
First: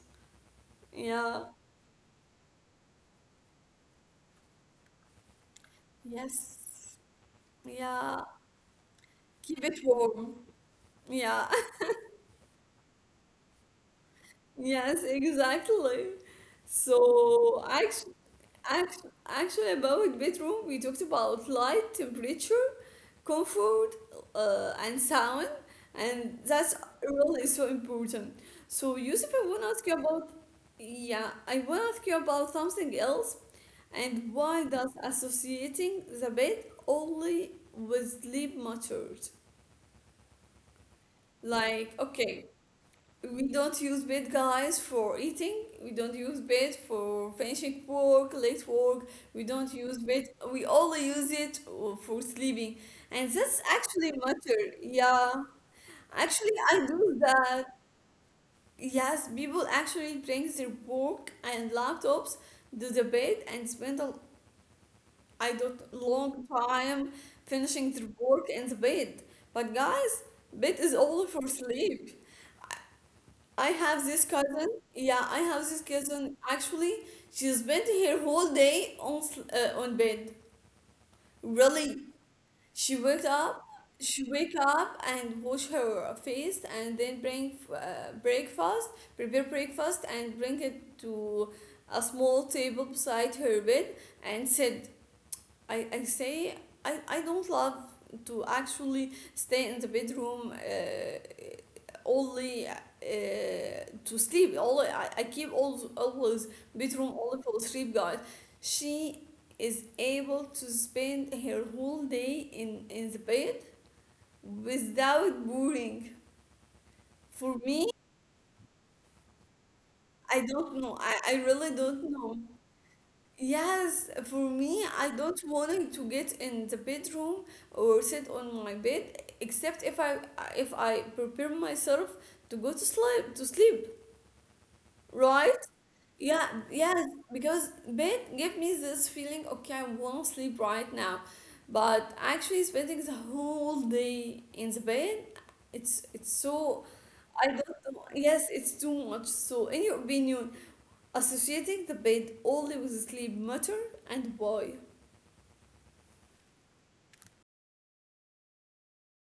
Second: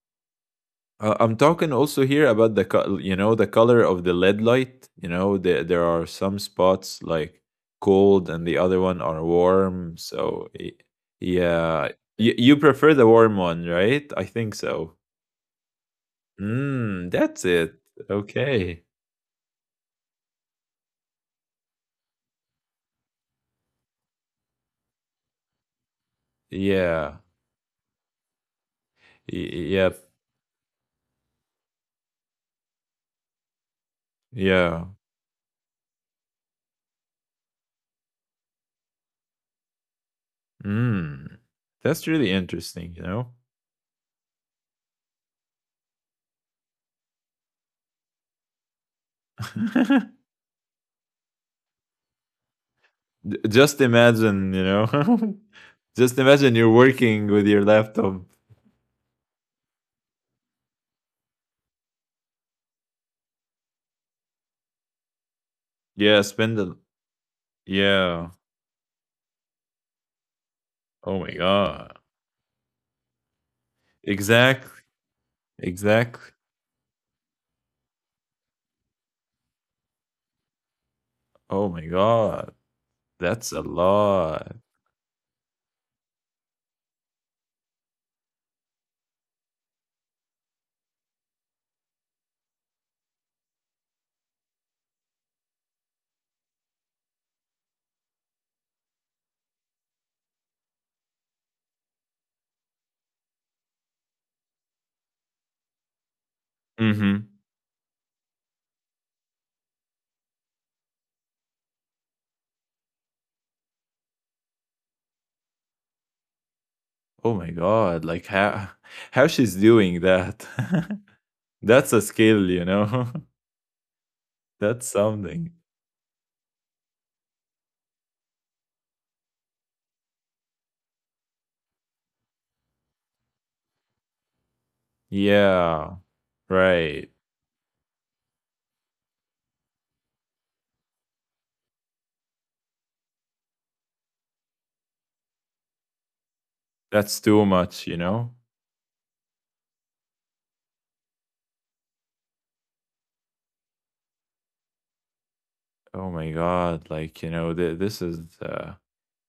Uh, I'm
Yeah.
talking also here about the, co- you know, the color of the L E D light. You know, there there are some
Yes.
spots like
Yeah.
cold and the other one are
Keep it
warm.
warm.
So y-
Yeah.
yeah, you you prefer the warm one, right? I think so.
Yes, exactly.
Mm, that's
So
it.
actually,
Okay.
actually, about bedroom, we talked about light, temperature, comfort, uh, and sound, and that's
Yeah.
really so important. So Yusuf, I want
Y-
to ask you
yep.
about, yeah, I want to ask you about something else, and why
Yeah.
does associating the bed only with sleep matters?
Mm.
Like,
That's really
okay,
interesting, you know?
we don't use bed guys for eating, we don't use bed for finishing work, late work, we don't use bed, we only use it uh, for sleeping, and
J-
that's
Just
actually
imagine,
matter,
you know,
yeah.
just
Actually,
imagine you're
I do
working with
that.
your laptop.
Yes, people actually bring their work and laptops to the bed and spend a, I don't,
Yeah,
long
spindle.
time finishing their
Yeah.
work in the bed. But guys, bed is
Oh
only
my
for
god.
sleep. I have this cousin.
Exactly.
Yeah, I have this cousin.
Exactly.
Actually, she spent her whole day on sl- uh, on bed.
Oh my
Really,
god.
she wake
That's
up,
a
she wake
lot.
up and wash her face, and then bring uh, breakfast, prepare breakfast, and bring it to a small table beside her bed, and sit. I, I say, I, I don't love to actually stay in the bedroom uh, only uh, to sleep. All I, I keep always, always bedroom
Mm-hmm.
only for sleep, guys. She is able to spend her whole day in, in the bed without boring.
Oh my
For me,
god. Like how how she's doing
I
that.
don't know. I, I really
That's a
don't know.
skill, you know?
Yes, for me,
That's
I don't
something.
want to get in the bedroom or sit on my bed except if I, if I prepare myself to go to sleep, to sleep, right?
Yeah.
Yeah, yes,
Right.
because bed give me this feeling, okay, I want to sleep right now. But actually spending the whole day in the bed, it's it's so
That's
I
too
don't
much, you
know.
know?
Yes, it's too much. So in your opinion, associating the bed only with sleep matter, and why?
Oh my god. Like, you know, th- this is uh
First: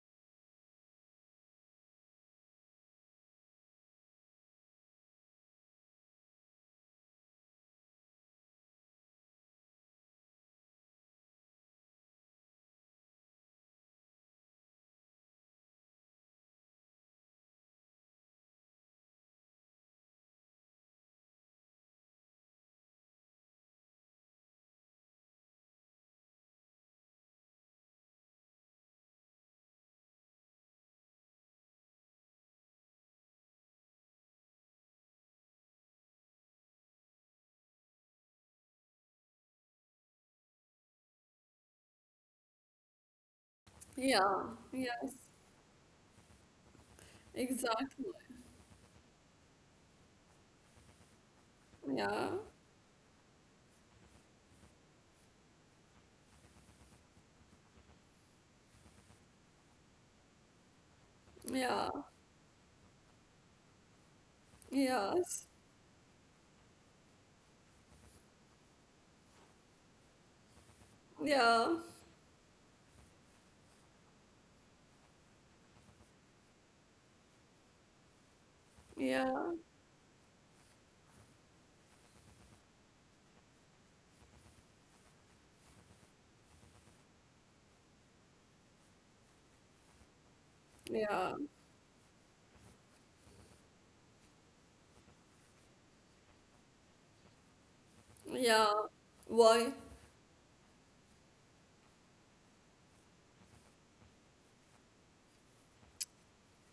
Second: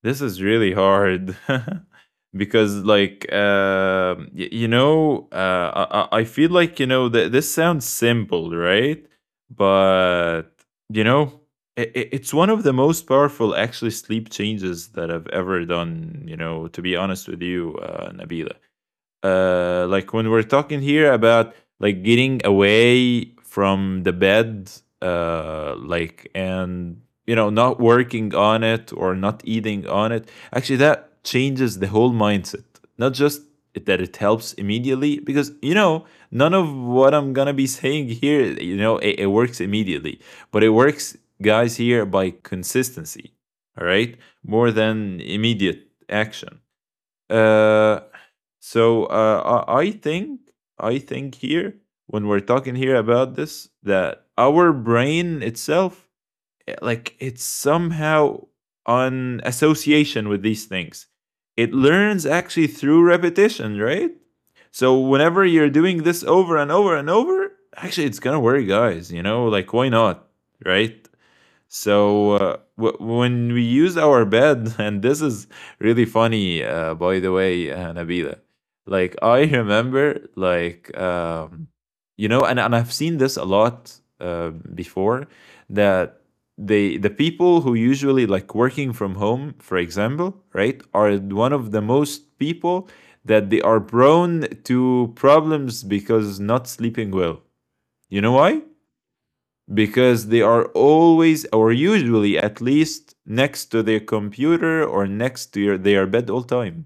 This is really hard because, like, um y- you know, uh, I, I I feel like you know th- this sounds simple, right? But you know, i i- it's one of the most powerful actually sleep changes that I've ever done. You know, to be honest with you, uh, Nabila, uh, like when we're talking here about like getting away from the bed, uh, like and you know not working on it or not eating on it, actually that changes the whole mindset. Not just that it helps immediately, because you know none of what I'm gonna be saying here, you know, it, it works immediately, but it works, guys, here by consistency. All right,
Yeah,
more
yes,
than immediate action. Uh,
exactly.
so uh, I, I think I think here when
Yeah,
we're talking here about this that our brain itself eh, like it's somehow on association with these things. It
yeah,
learns actually through repetition, right? So whenever
yes,
you're doing this over and over and over, actually it's gonna work, guys. You know, like why not, right?
yeah,
So uh, w- when we use our bed, and this is really funny, uh, by the way, uh, Nabila. Like I
yeah,
remember, like um, you know, and, and I've seen this a lot uh, before that they the people who usually like working from home, for example, right, are
yeah,
one of the most people that they are prone to problems because not sleeping well. You know why?
yeah. Why?
Because they are always or usually at least next to their computer or next to your, their bed all time,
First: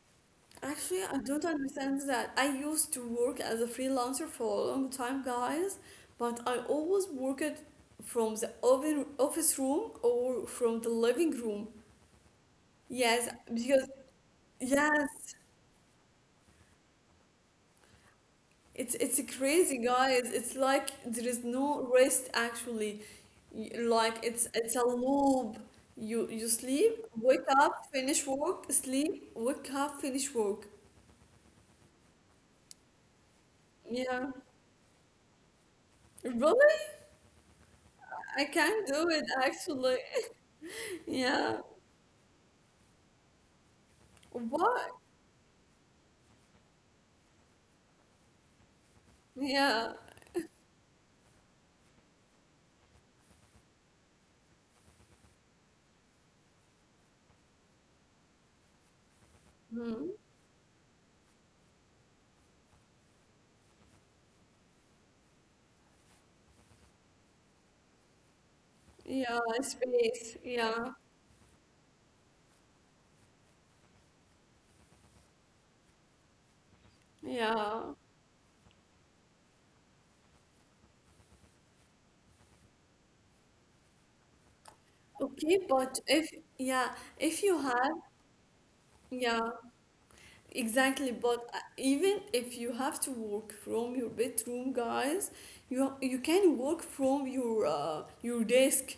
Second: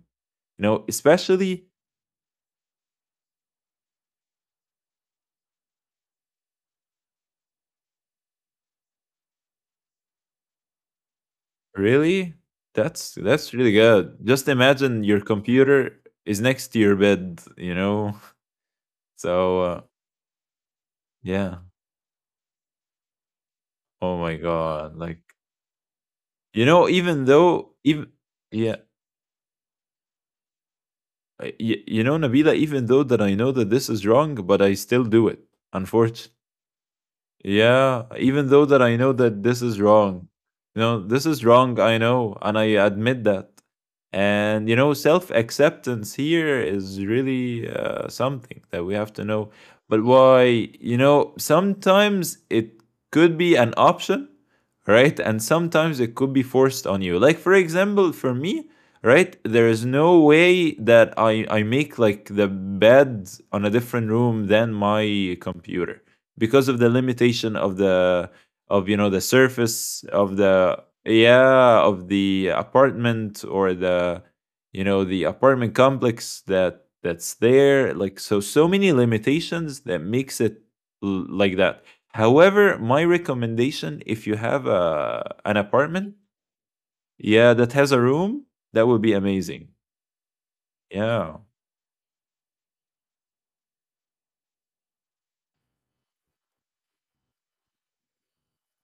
you know,
Actually, I don't
especially,
understand that. I used to work as a freelancer for a long time, guys, but I always worked from the oven- office room or from the living room.
really. that's
Yes,
that's really
because
good. Just imagine your
yes,
computer is next to your bed, you know.
It's it's
So
crazy,
uh,
guys. It's like there is
yeah,
no rest actually. Y- Like
oh my
it's it's a
god, like
loop. You you
you
sleep,
know, even
wake up,
though, even
finish work,
yeah,
sleep, wake up, finish work.
uh, y- you know, Nabila, even though that I know that this is
Yeah.
wrong, but I still do it, unfortunately.
Really?
Yeah,
I
even though
can't
that I
do
know
it
that this is
actually.
wrong. You know, this is
Yeah.
wrong, I know, and I admit that. And you
What?
know, self-acceptance here is really uh, something that we have to know.
Yeah.
But why, you know, sometimes it could be an option, right? And sometimes it could be forced on you. Like for example, for me, right, there is
Mhm.
no way that I I make like the bed on a different room than my computer because of the limitation of the of you know the
Yeah,
surface
space.
of the,
Yeah.
yeah, of the apartment or the you know the apartment complex that that's
Yeah.
there, like so, so many limitations that makes it l- like that. However, my recommendation if you have a
Okay,
an
but
apartment,
if yeah, if you
yeah, that
had
has a room, that would be
yeah,
amazing,
exactly, but
yeah,
uh, even if you have to work from your bedroom, guys, you you can work from your uh, your desk.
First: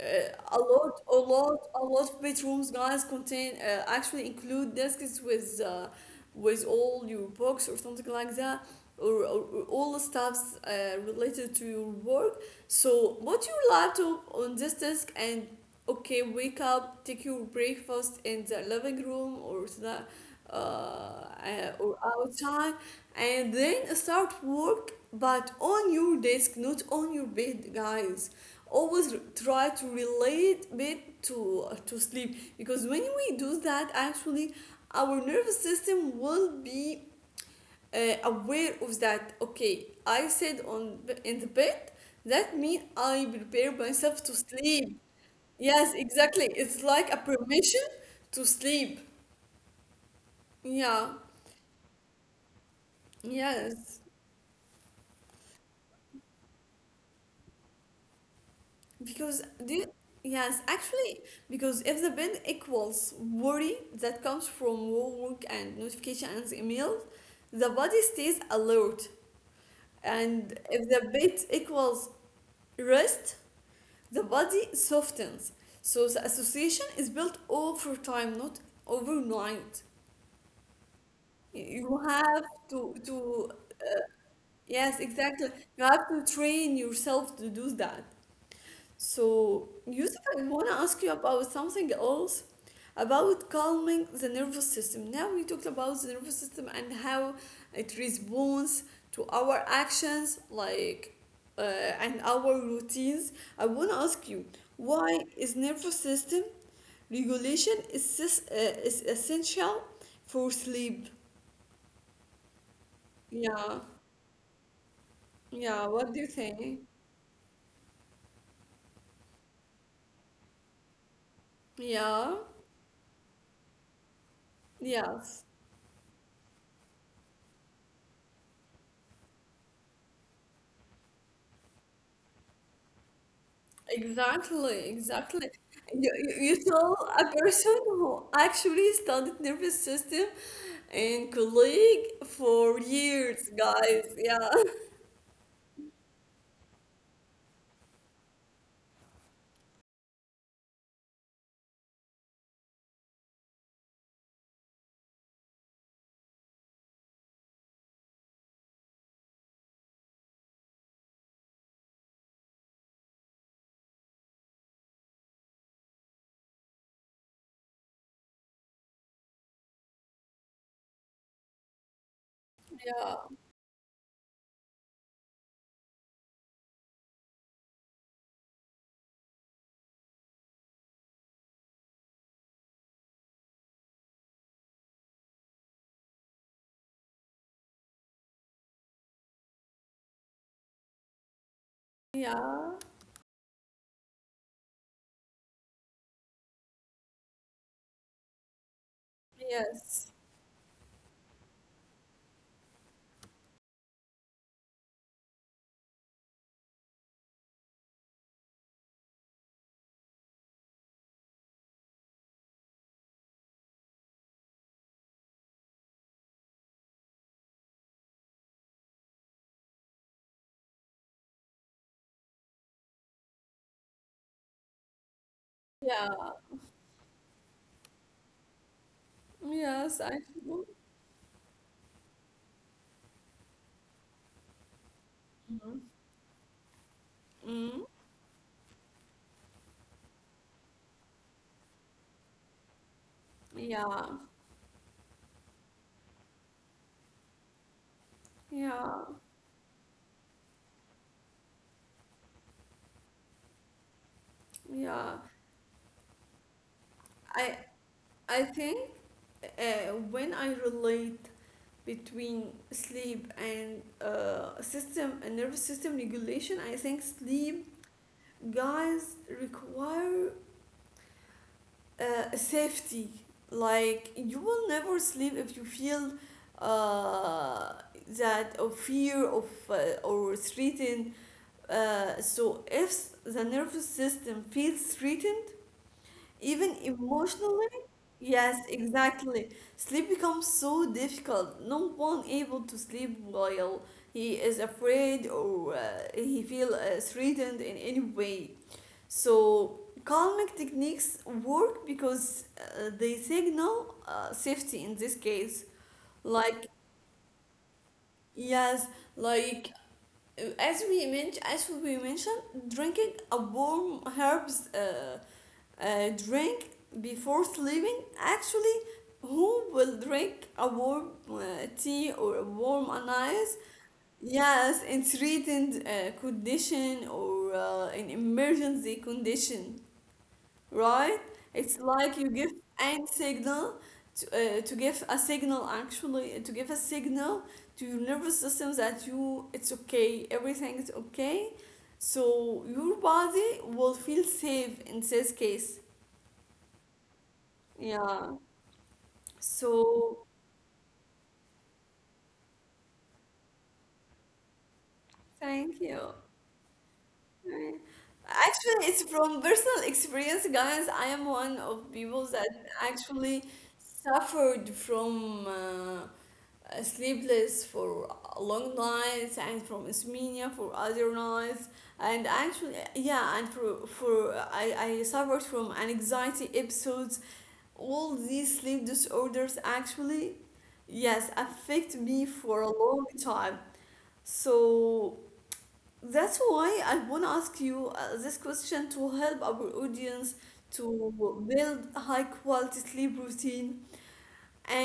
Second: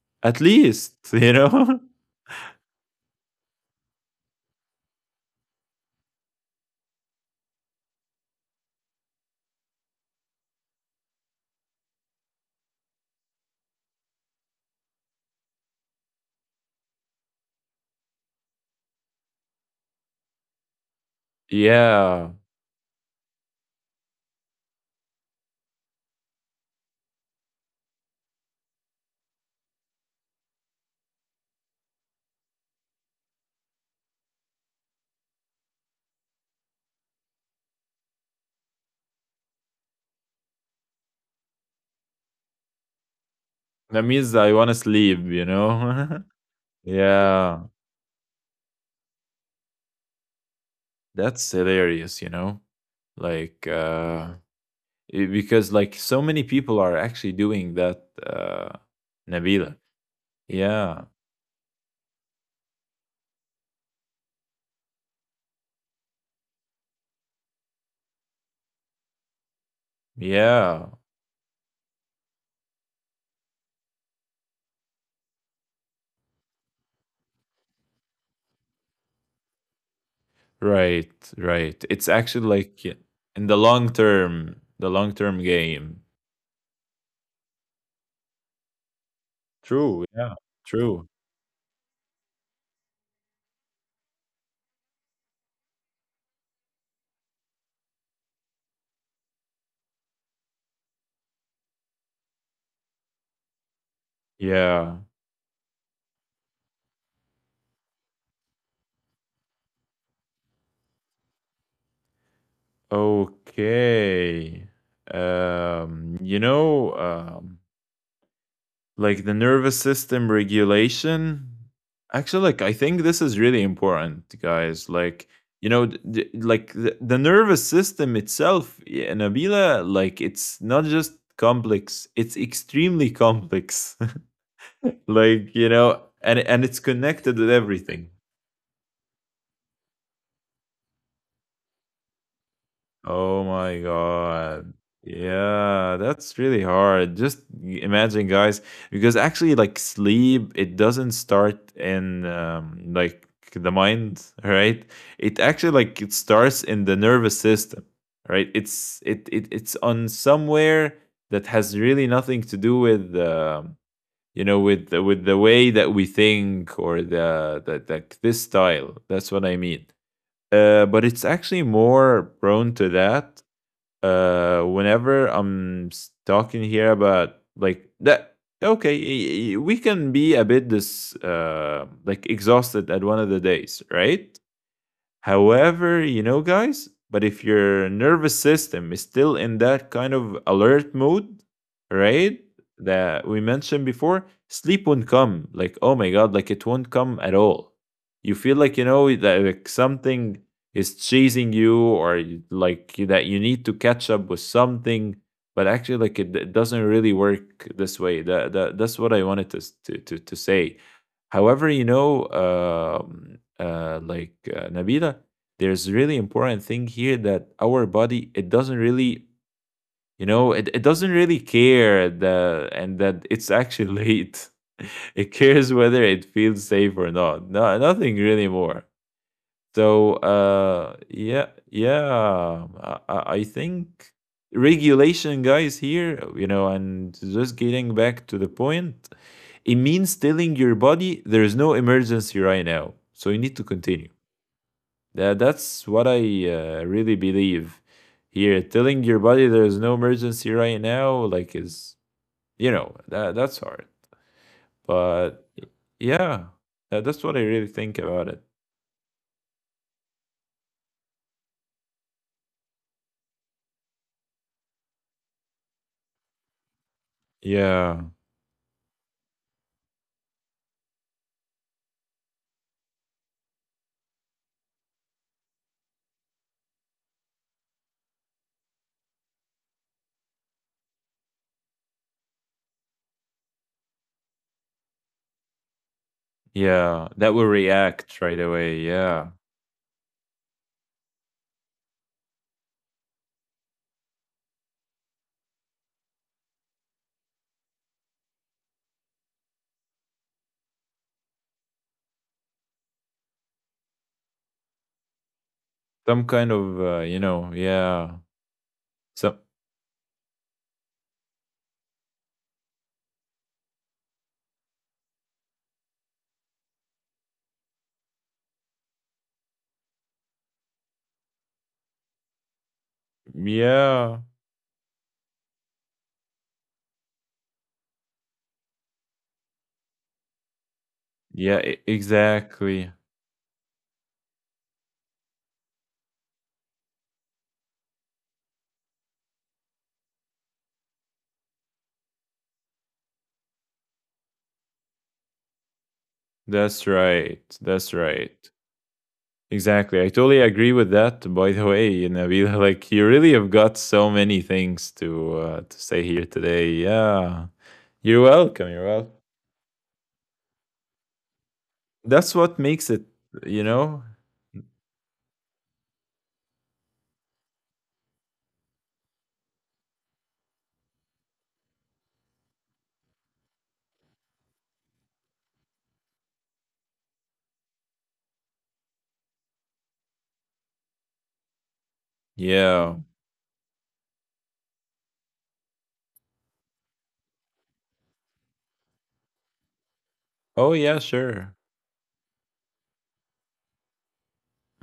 Uh,
at
a
least.
lot, a
You
lot,
know,
a lot of bedrooms, guys, contain uh, actually include desks with uh, with all your books or something like that, or, or, or all the stuffs uh, related to your work. So put your laptop on this desk, and okay, wake up, take your breakfast in the living room or the uh, or
yeah,
outside, and then start work, but on your desk, not on your bed, guys. Always try to relate bed to to sleep, because when we do that, actually our nervous system will be uh, aware of that. Okay, I said on, in the bed, that means I prepare
that
myself
means
to
I want to
sleep.
sleep, you
Yes,
know.
exactly, it's like a
Yeah,
permission to sleep. Yeah,
that's hilarious, you know? Like
yes.
uh i- because like so many people are actually doing that, uh,
Because do you,
Nabila.
yes,
Yeah.
actually, because if the bill equals worry that comes from work and notification and emails, the body stays alert. And if
Yeah.
the bit equals rest, the body softens. So the association is built over time, not overnight.
Right, right.
You
It's
have
actually like
to
y- in
to
the long
uh,
term, the
yes,
long term
exactly. You
game.
have to train yourself to do that. So,
True,
Yusuf,
yeah.
I want to ask
True.
you about something else, about calming the nervous system. Now, we talked about the nervous system and how it responds to our actions, like uh, and our routines. I want to ask you,
Yeah.
why is nervous system regulation is, sis- uh, is essential for sleep? Yeah,
Okay.
yeah,
Um
what do you
you
think?
know um like the nervous system regulation,
Yeah,
actually, like I think this is really important, guys. Like
yes.
you know d- d- like the, the nervous system itself, yeah, Nabila, like it's not just complex, it's extremely complex.
Exactly, exactly.
Like you know,
You, you
and
you
and it's
tell a
connected with
person
everything.
who actually studied nervous system and colleague for
Oh
years,
my
guys. Yeah,
god. Yeah, that's really hard. Just y- imagine, guys, because actually, like sleep, it doesn't start in um, like the mind, right? It actually like it starts in the nervous system, right? It's it, it it's on somewhere that has really nothing to do with um, you know with the, with the way that we think or the that like this style. That's what I mean, uh, but it's actually more prone to
yeah,
that uh whenever i'm s- talking here about like that, okay, y- y- we can be a bit this uh like exhausted at one of the days, right? However, you know, guys, but if your nervous system is still in that kind of alert mode, right,
yeah,
that we mentioned before, sleep won't come. Like, oh my God, like it won't come at all. You feel like, you know, that like
yes,
something is chasing you or you- like that you need to catch up with something. But actually, like it, it doesn't really work this way. That, that that's what I wanted to s- to to, to say. However, you know, um, uh, like uh, Nabila, there's really important thing here that our body it doesn't really, you know, it, it doesn't really care the and that it's actually late. It cares whether
yeah,
it feels safe or not. No, nothing really more.
yes,
So
actually.
uh, yeah, yeah, um, I, I I think regulation,
Mhm.
guys, here, you know, and just
Mhm.
getting back to the point, it means telling your body there is no emergency right now, so you need to
Yeah,
continue. That, that's what I uh, really believe here.
yeah,
Telling your body there is no emergency right now, like, is you know that that's hard,
yeah.
but yeah, that, that's what I
I
really think about
I
it.
think uh, when I relate between sleep and uh, system and nervous system regulation, I think sleep
Yeah.
guys require uh, safety. Like you will never sleep if you feel uh, that of fear of uh, or threatened. Uh, so if the nervous system feels threatened, even
Yeah, that will
emotionally,
react right
yes,
away. Yeah.
exactly. Sleep becomes so difficult. No one able to sleep while he is afraid or uh, he feel uh, threatened in any way. So calming techniques work because uh, they signal uh, safety in this case.
Some kind
Like
of, uh, you know, yeah.
yes,
Some,
like uh, as we mentioned, as we mentioned, drinking a warm herbs uh, uh, drink before sleeping. Actually, who will drink a warm uh, tea or a warm anise?
yeah.
Yes, in threatened uh, condition or uh, in emergency condition, right?
Yeah,
It's
e-
like you give
exactly.
and signal to, uh, to give a signal, actually to give a signal to your nervous system that you it's okay, everything is okay. So your body will feel safe in this case.
That's right. That's
Yeah.
right. Exactly. I
So
totally agree with that, by the way, Nabila. Like, you really have got so many things to uh, to
thank
say
you.
here today. Yeah.
Right.
You're welcome. You're
Actually, it's
welcome.
from personal experience, guys. I am one of people
That's
that
what makes it,
actually
you know?
suffered from uh, uh, sleepless for long nights and from insomnia for other nights, and actually yeah, and for for I, I suffered from anxiety episodes. All these sleep disorders actually, yes, affect me for a
Yeah.
long time. So that's why I want to ask you uh, this question to help our audience
Oh, yeah,
to
sure.
build high quality sleep routine,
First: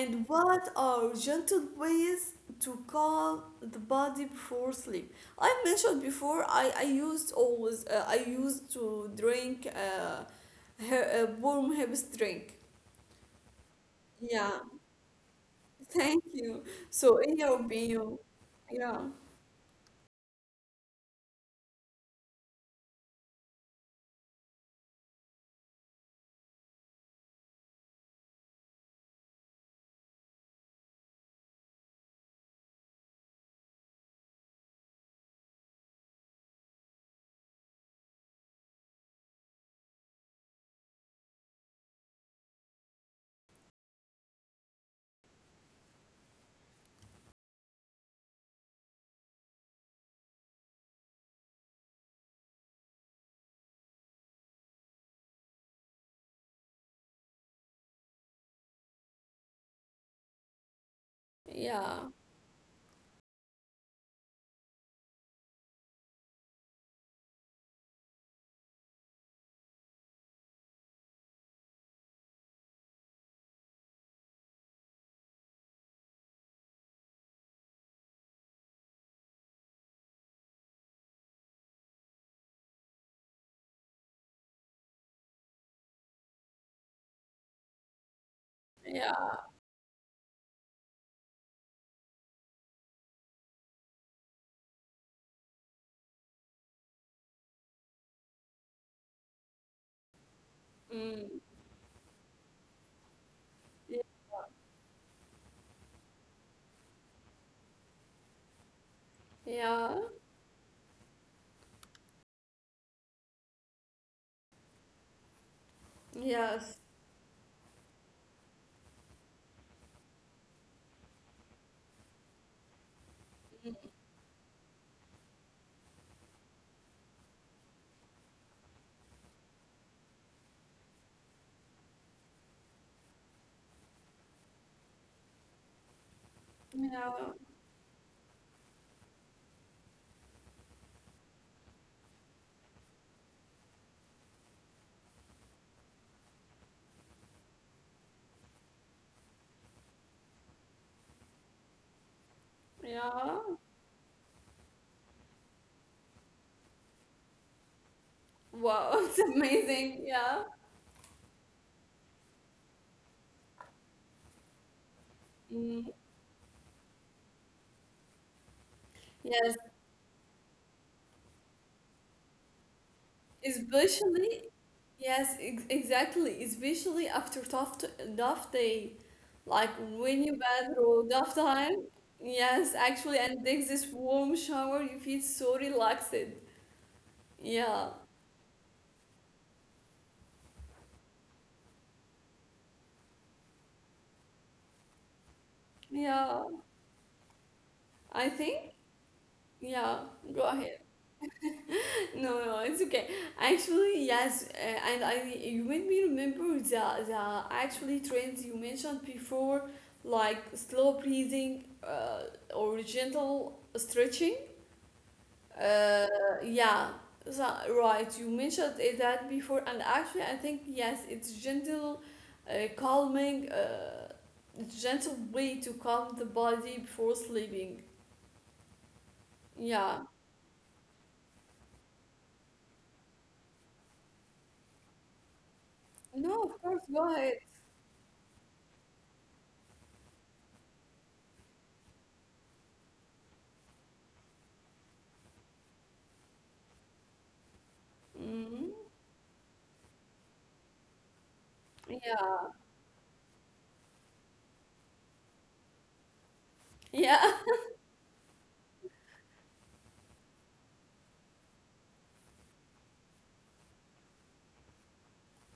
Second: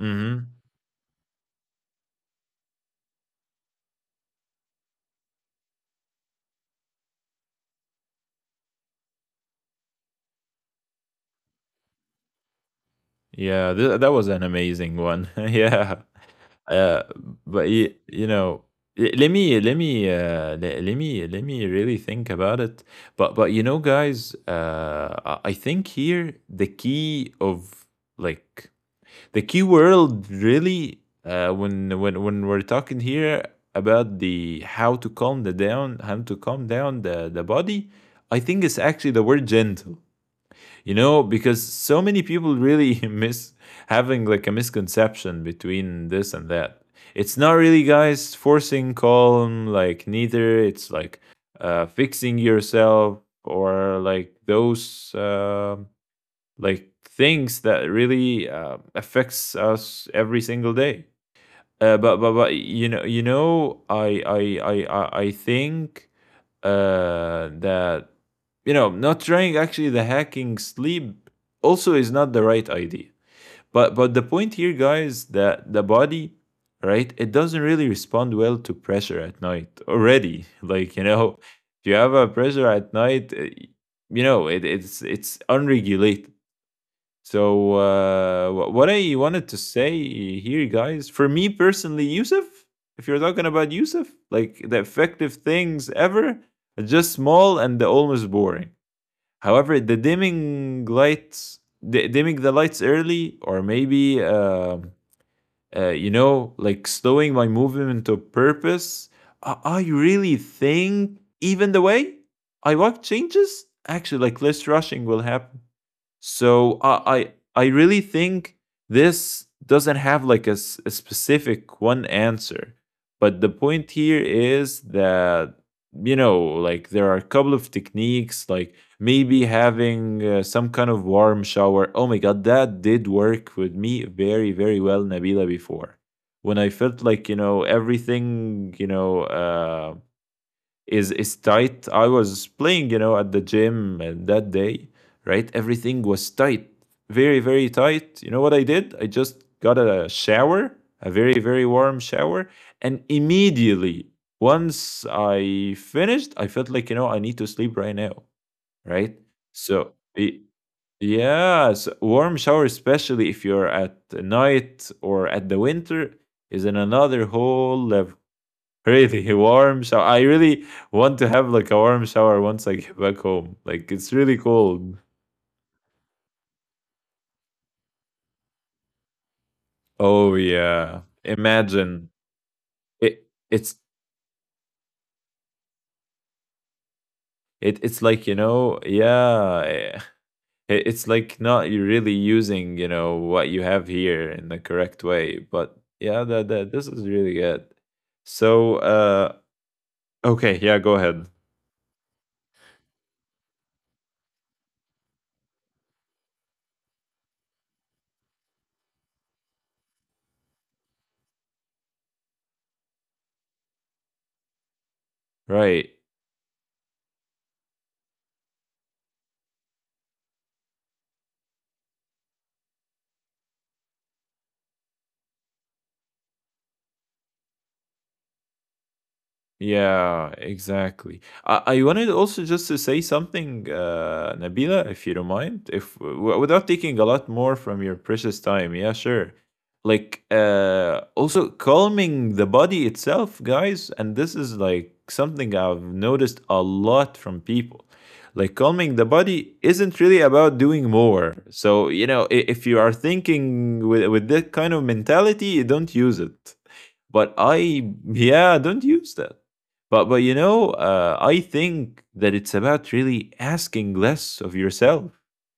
Mm hmm.
what are gentle ways to calm the body before sleep? I mentioned before I, I used always uh, I used to drink uh, her, uh, warm herbs drink.
Yeah, th- that was an
Yeah,
amazing one. yeah.
thank you.
Uh,
So in your
but you
opinion,
you know,
yeah,
l- let me let me uh, le- let me let me really think about it. But but you know, guys, uh, I I think here the key of like the key world really uh, when when when we're talking here about the how to calm the down how to calm down the the body, I think it's actually the word gentle, you know, because so many people really miss having like a misconception between this and that. It's not really, guys, forcing calm, like neither it's like uh fixing yourself or like those uh, like things that really uh, affects us every single day, uh,
yeah,
but but but you know you know I I I I I think uh, that you know not trying actually the hacking sleep also is not the right idea. But but the point here, guys, that the body, right, it doesn't really respond well to pressure at night already. Like, you know, if you have a pressure at night, uh, you know it, it's it's unregulated. So uh, wh- what I
yeah,
wanted to say here, guys, for me personally, Yusuf, if you're talking about Yusuf, like the effective things ever are just small and the almost boring. However, the dimming
mm,
lights, di- dimming the lights early, or maybe, um uh, you know, like slowing my movement to purpose, I, I
yeah,
really think even the way I walk changes. Actually, like less rushing will happen, so
yes,
I I, I really think this doesn't have like a, s- a specific one answer. But the point here is that you know like there are a couple of techniques like maybe having uh, some kind of warm shower. Oh my god, that did work with me very very well, Nabila, before. When I felt like,
yeah,
you know, everything, you know uh is is tight. I was playing, you know, at the gym uh, that day, right? Everything was tight, very very tight. You know what I did? I just got a shower, a very very warm shower, and
yeah.
immediately once I finished, I felt like, you know, I need to sleep right now,
Wow,
right?
it's
So.
amazing.
y-
Yeah.
Yes, warm shower, especially if you're at night or at the
Mm.
winter, is in another whole level, really.
Yes,
Warm shower. I really want to have like a warm shower once I get back home. Like it's really
Especially,
cold.
yes, ex exactly. Especially after tough t tough day, like when
Oh
you bad
yeah,
through tough time.
imagine
Yes, actually,
it.
and take
It's
this warm shower, you feel so relaxed.
it.
Yeah,
It's like, you know, yeah. eh, It, it's like not you really using, you know, what you have here in the correct way. But yeah, that
yeah.
that this is really good.
I
So
think,
uh,
yeah. Go
okay, yeah,
ahead.
go ahead.
No, no, it's okay. Actually, yes, uh, and I you made me remember the the actually trends you mentioned before, like slow breathing, uh, or gentle stretching.
Right.
Uh, yeah, so, right. You mentioned it that before, and actually, I think yes, it's gentle, uh, calming, uh, gentle way to calm the body before sleeping. Yeah.
Yeah, exactly. I, I wanted also just to say something, uh, Nabila, if you don't mind, if w-
No, of
without
course.
taking a
Go
lot
ahead.
more from your precious time. Yeah, sure. Like, uh, also calming the body itself, guys. And this is like something I've noticed a lot from people. Like,
Hmm.
calming the body isn't really about doing more. So, you know, i-
Yeah.
if you are thinking with, with that kind of mentality, don't use it,
Yeah.
but I, yeah, don't use that. But but you know, uh, I think that it's about really asking less of yourself,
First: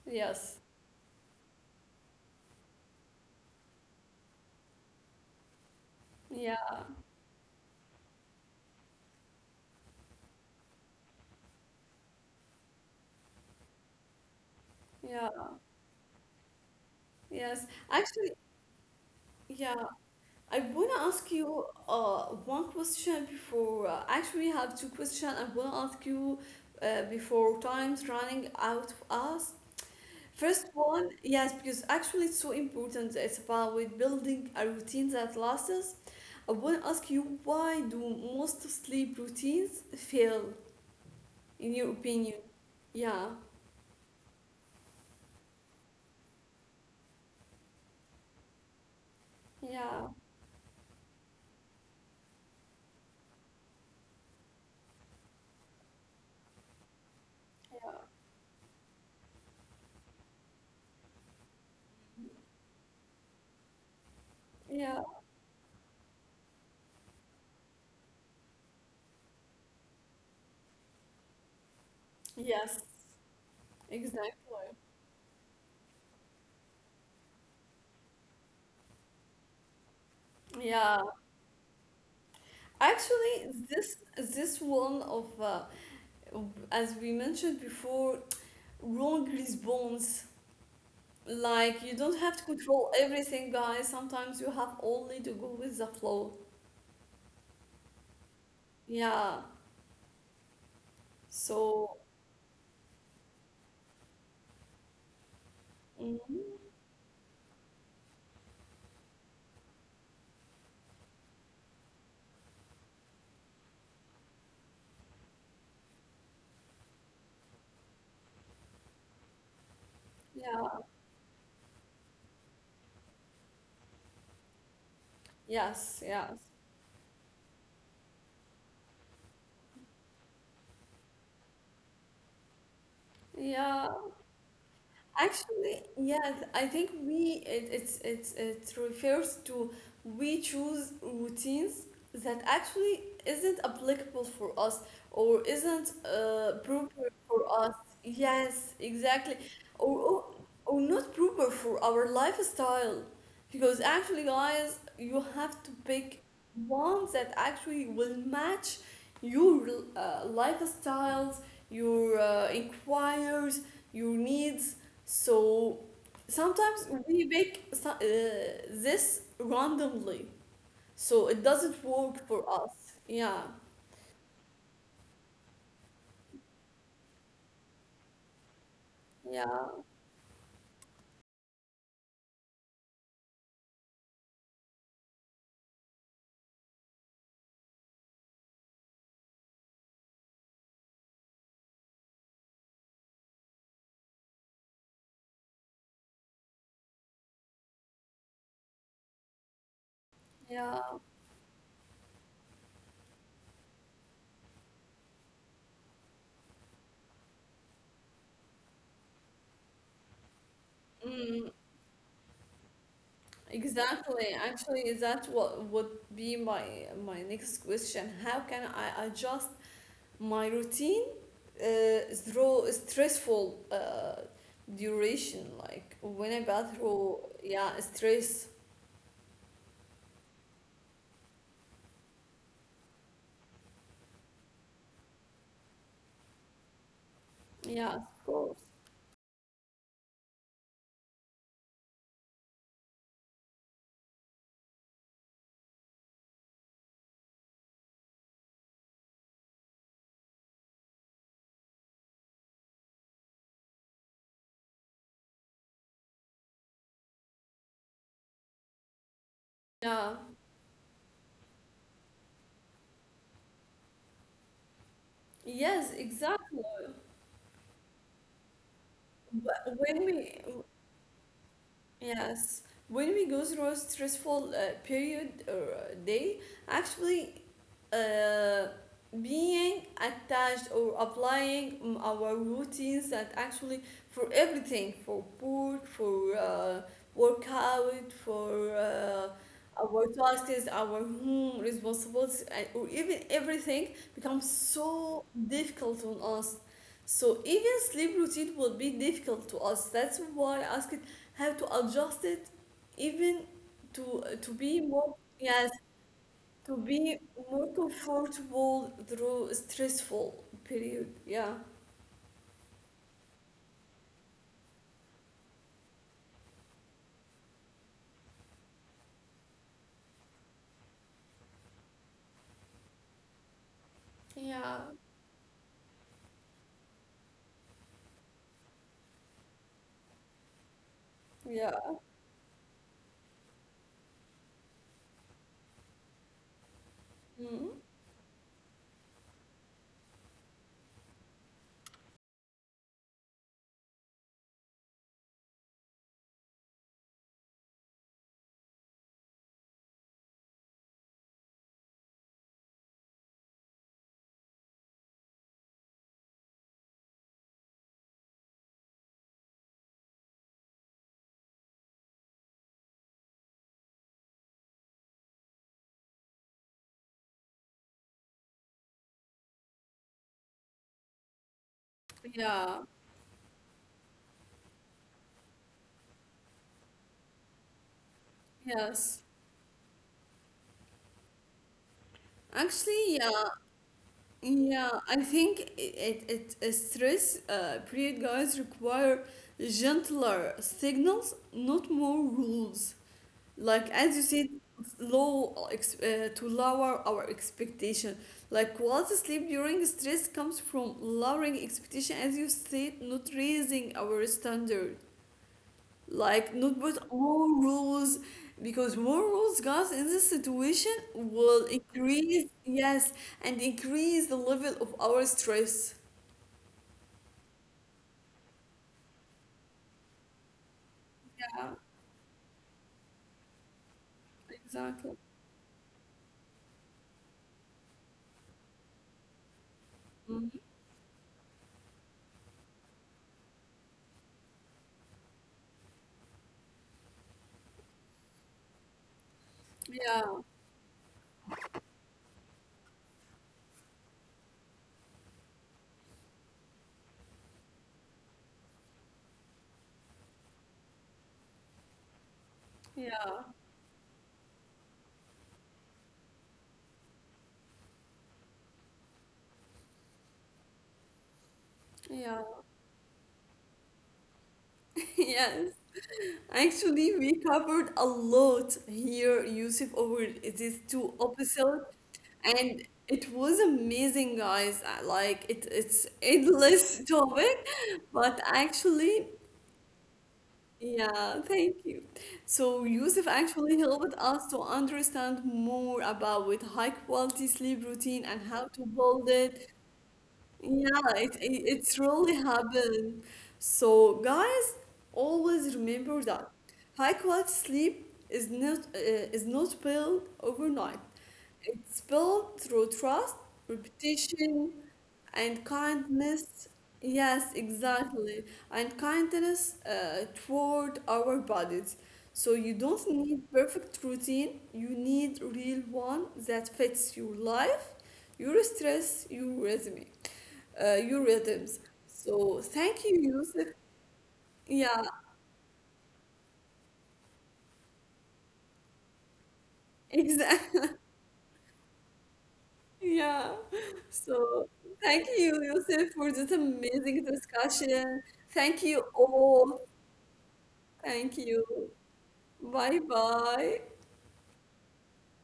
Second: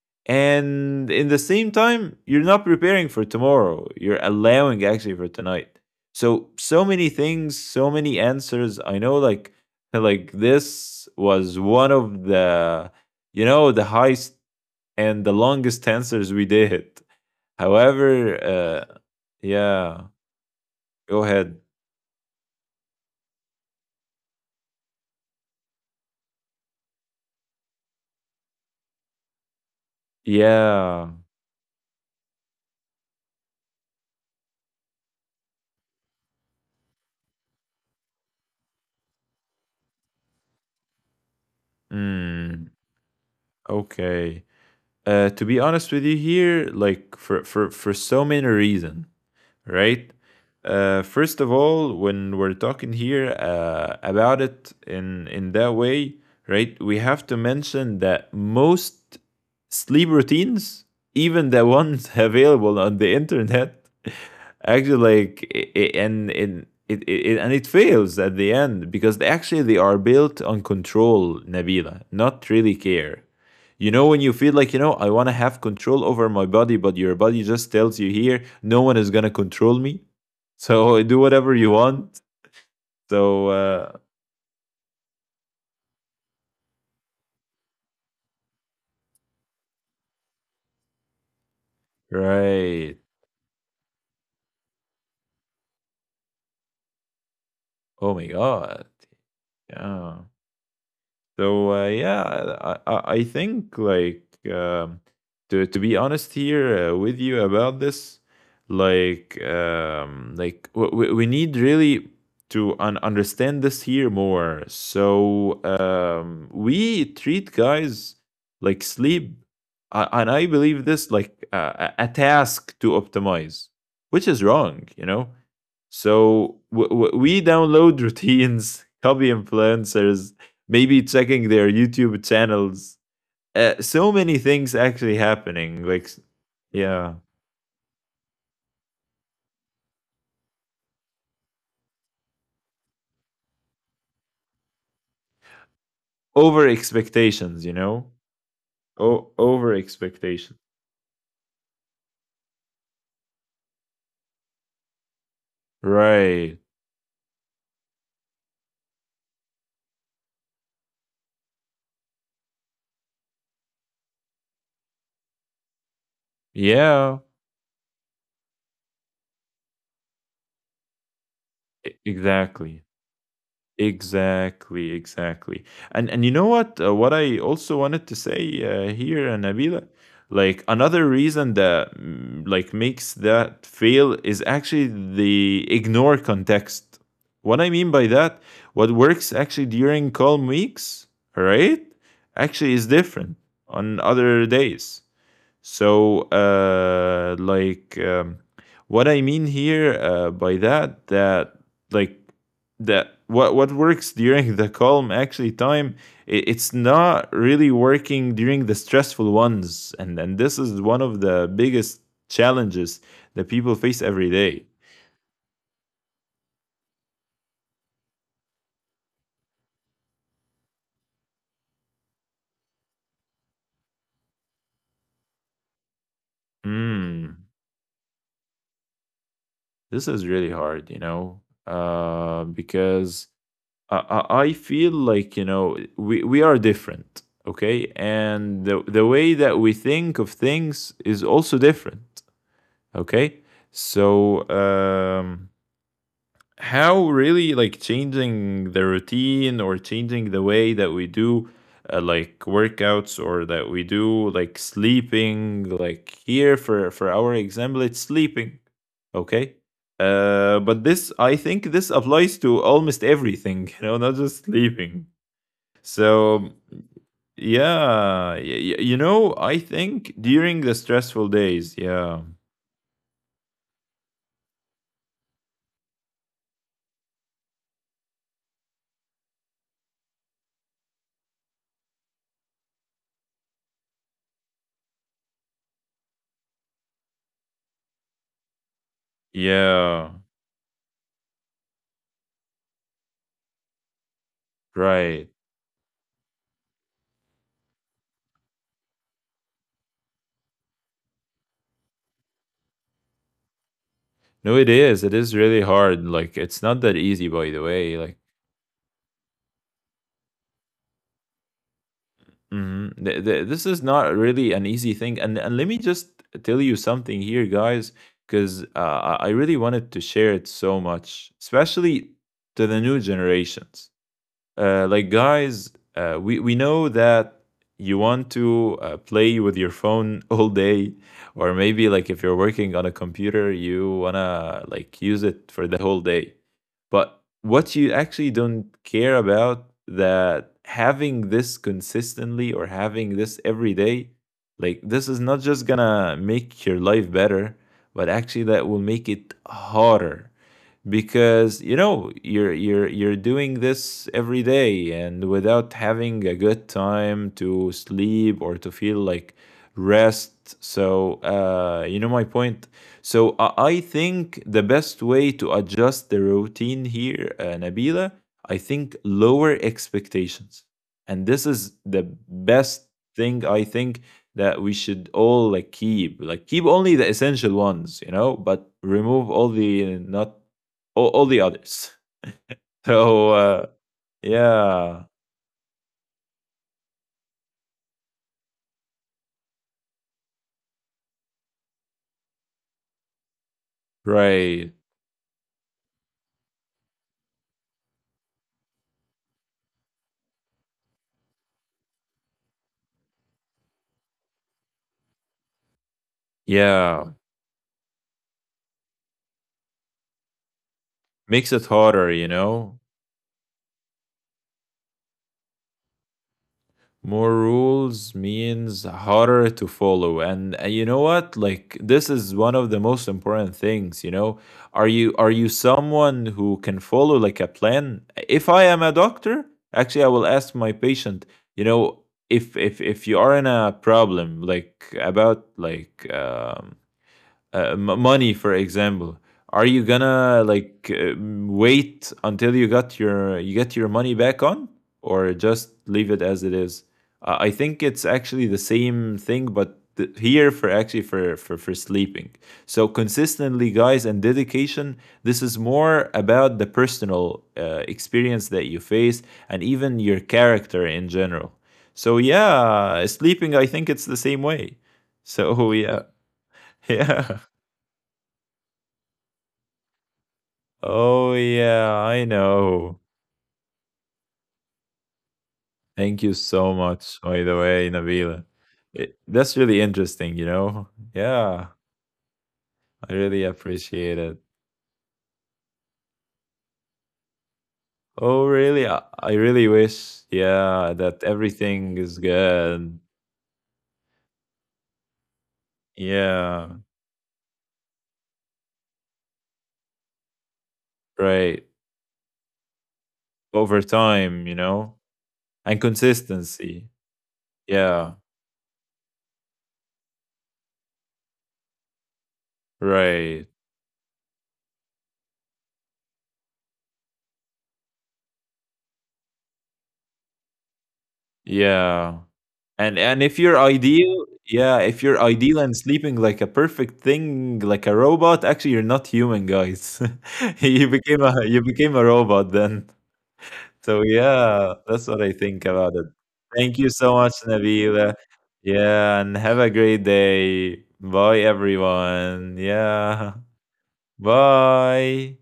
Yes.
and in the same time, you're not preparing for tomorrow. You're allowing actually for tonight. So
Yeah.
so many things, so many answers. I know, like like this was one of the you know the highest and
Yeah.
the longest answers we did.
Yes. Actually,
However, uh,
yeah.
yeah,
I wanna
go
ask
ahead.
you uh one question before. Uh, actually, I have two questions. I wanna ask you uh, before time's running out of us. First one,
Yeah.
yes, because actually it's so important. It's about with building a routine that lasts. I want to ask you, why do most sleep routines fail, in your opinion?
Mm,
Yeah,
okay. Uh, to be honest with you here, like for for for so many reasons,
yeah,
right? Uh, first of all, when we're talking here uh, about it in in that way, right? We have to mention
yeah,
that most sleep routines, even the ones available on the internet,
yeah.
actually like it and in it, it, it- and it fails at the end because they actually they are built on control, Nabila, not really
Yes,
care. You know, when you feel like, you
exactly.
know, I want to have control over my body, but your body just tells you here, no one is going to control me. So
Yeah,
do whatever you want. So,
actually,
uh,
this this one of uh, as we mentioned before, wrong response. Like you don't have to
right.
control everything, guys. Sometimes you have only to go with the flow.
Oh my God.
Yeah.
Yeah. So uh,
So,
yeah, I I I think like um, to to be honest
mhm.
here uh, with you about this, like um, like we, we need really to un- understand this here more. So um, we treat guys like sleep, uh, and I believe
Yeah.
this like uh, a a task to optimize, which is wrong, you know,
Yes. Yes.
so w- w- we download routines, copy influencers, maybe checking their YouTube channels. Uh,
Yeah.
so many things actually happening.
Actually,
Like, s-
yes, I think
yeah,
we it it's it's it refers to we choose routines that actually isn't applicable for us or isn't uh,
over
proper for
expectations, you
us.
know?
Yes,
O-
exactly.
over
Or, or
expectations.
or not proper for our lifestyle. Because actually, guys, you have to pick
Right.
one that actually will match your uh, lifestyles, your uh, inquires, your needs. So sometimes
Yeah,
we make so- uh, this randomly, so it doesn't
e-
work for us.
exactly.
Yeah,
Exactly, exactly. And and you know what? Uh, what I also wanted to say uh, here, uh,
yeah,
Nabila, like another reason that mm, like makes that fail is actually the ignore context. What I mean by that, what works actually during calm weeks, all right? Actually is different on other days. So, uh, like, um, what I mean here uh, by
yeah.
that, that like that what what works during the calm actually time, i- it's not really working during the stressful ones, and and this is one of the
Mm,
biggest challenges that people face
exactly.
every day.
Actually, that what would be my my next question. How can I adjust my routine uh, through stressful uh, duration, like when I go through
Hmm,
yeah stress.
this is really hard, you know, uh, because I, I I feel like, you know, we, we are different, okay,
Yeah, of course.
and the, the way that we think of things is also different, okay, so um how really like changing the routine or changing the way that we do uh, like workouts or that we do like sleeping, like here for for our example it's sleeping, okay,
Yeah.
uh, but this, I think, this applies to almost everything, you know, not just sleeping.
Yes,
So
exactly.
yeah, y- y- you know, I
Wh- When
think during
we,
the stressful days, yeah,
Yes, when we go through a stressful uh, period or uh, day, actually, uh, being attached or applying mm, our routines that actually for everything, for work, for uh, workout, for uh, our
yeah,
tasks, our home responsibilities, and- or even everything becomes so
right.
difficult on us. So even sleep routine will be difficult to us. That's why I asked have to adjust it even to
No,
to
it
be
is. It
more
is really
yes
hard. Like it's not
to
that
be
easy, by the
more
way. Like
comfortable through stressful period yeah.
mhm. Th- th- this is not really an easy thing. And and let me just tell you something here, guys, because uh, I I really wanted to share it so much, especially to the new generations.
Yeah.
Uh, like guys, uh, we we know that you want to uh, play with your phone all day, or
Yeah.
maybe like if you're working on a computer, you wanna like use it for the whole day. But what
Mhm.
you actually don't care about that having this consistently or having this every day, like this is not just gonna make your life better, but actually that will make it harder because you know you're you're you're doing this every day and without having a good time to sleep or to feel like rest. So uh you know my point. So i I think the best way to adjust the routine here, uh, Nabila, I think lower expectations, and this is the best
Yeah,
thing I think, that we should all like keep, like keep only the essential ones, you know, but
yes.
remove all the not all, all the others. So
Actually, yeah,
uh,
yeah.
yeah,
I think it it, it stress uh, period guys require gentler signals, not more rules. Like as you said,
right.
it's low ex- uh, to lower our expectation, like quality sleep during stress comes from lowering expectation as you said, not raising our standard, like not
Yeah,
put more rules, because more rules guys in this situation
makes it
will
harder, you
increase
know.
yes and increase the level of our stress.
More rules means harder to follow. And uh, you know what? Like
Yeah,
this is one of the most important things, you know. Are you
exactly.
are you someone who can follow like a plan? If I am a doctor, actually I will ask
Mhm.
my patient, you know, if if if you are in a problem like about like um uh, m- money for example, are you
Yeah,
gonna like uh, wait until you got your you get your money back on, or just leave it as it is? Uh, i think it's actually the same thing, but th- here for actually for, for for sleeping. So
yeah,
consistently, guys, and dedication, this is more about the personal uh, experience that you face and even your character in general. So
yeah.
yeah, sleeping I think it's the same way.
Yeah.
So yeah.
Actually, we
Yeah.
covered a lot here, Yusuf, over these two
Oh
episodes,
yeah, I
and
know.
it was amazing, guys. I like it, it's
Thank you so
endless
much, by the
topic,
way,
but
Nabila. It,
actually,
that's really interesting, you know?
yeah,
Yeah,
thank you. So
I
Yusuf
really
actually helped
appreciate it.
us to understand more about with high quality sleep routine and
Oh
how
really?
to
I,
build
I really
it,
wish,
yeah,
yeah, that
it, it, it's
everything is
really
good.
happened. So, guys, always remember that
Yeah,
high quality sleep is not uh, is not built overnight.
right.
It's built through trust,
Over time, you
repetition,
know?
and
And
kindness.
consistency.
Yes,
Yeah,
exactly, and kindness uh, toward our bodies. So you don't
right.
need perfect routine. You need real one that fits your life, your stress, your resume, uh, your rhythms.
Yeah.
So
And
thank you,
and if you're
Yusuf.
ideal, yeah,
Yeah,
if you're ideal and sleeping like a perfect thing, like a robot, actually you're not human, guys.
exactly.
you became a you became a robot then.
Yeah.
So
So
yeah, that's what
thank
I
you,
think about it.
Yusuf, for this
Thank you so
amazing
much, Nabila.
discussion. Thank you
Yeah, and have a
all.
great day.
Thank
Bye,
you.
everyone.
Bye
Yeah.
bye.
Bye.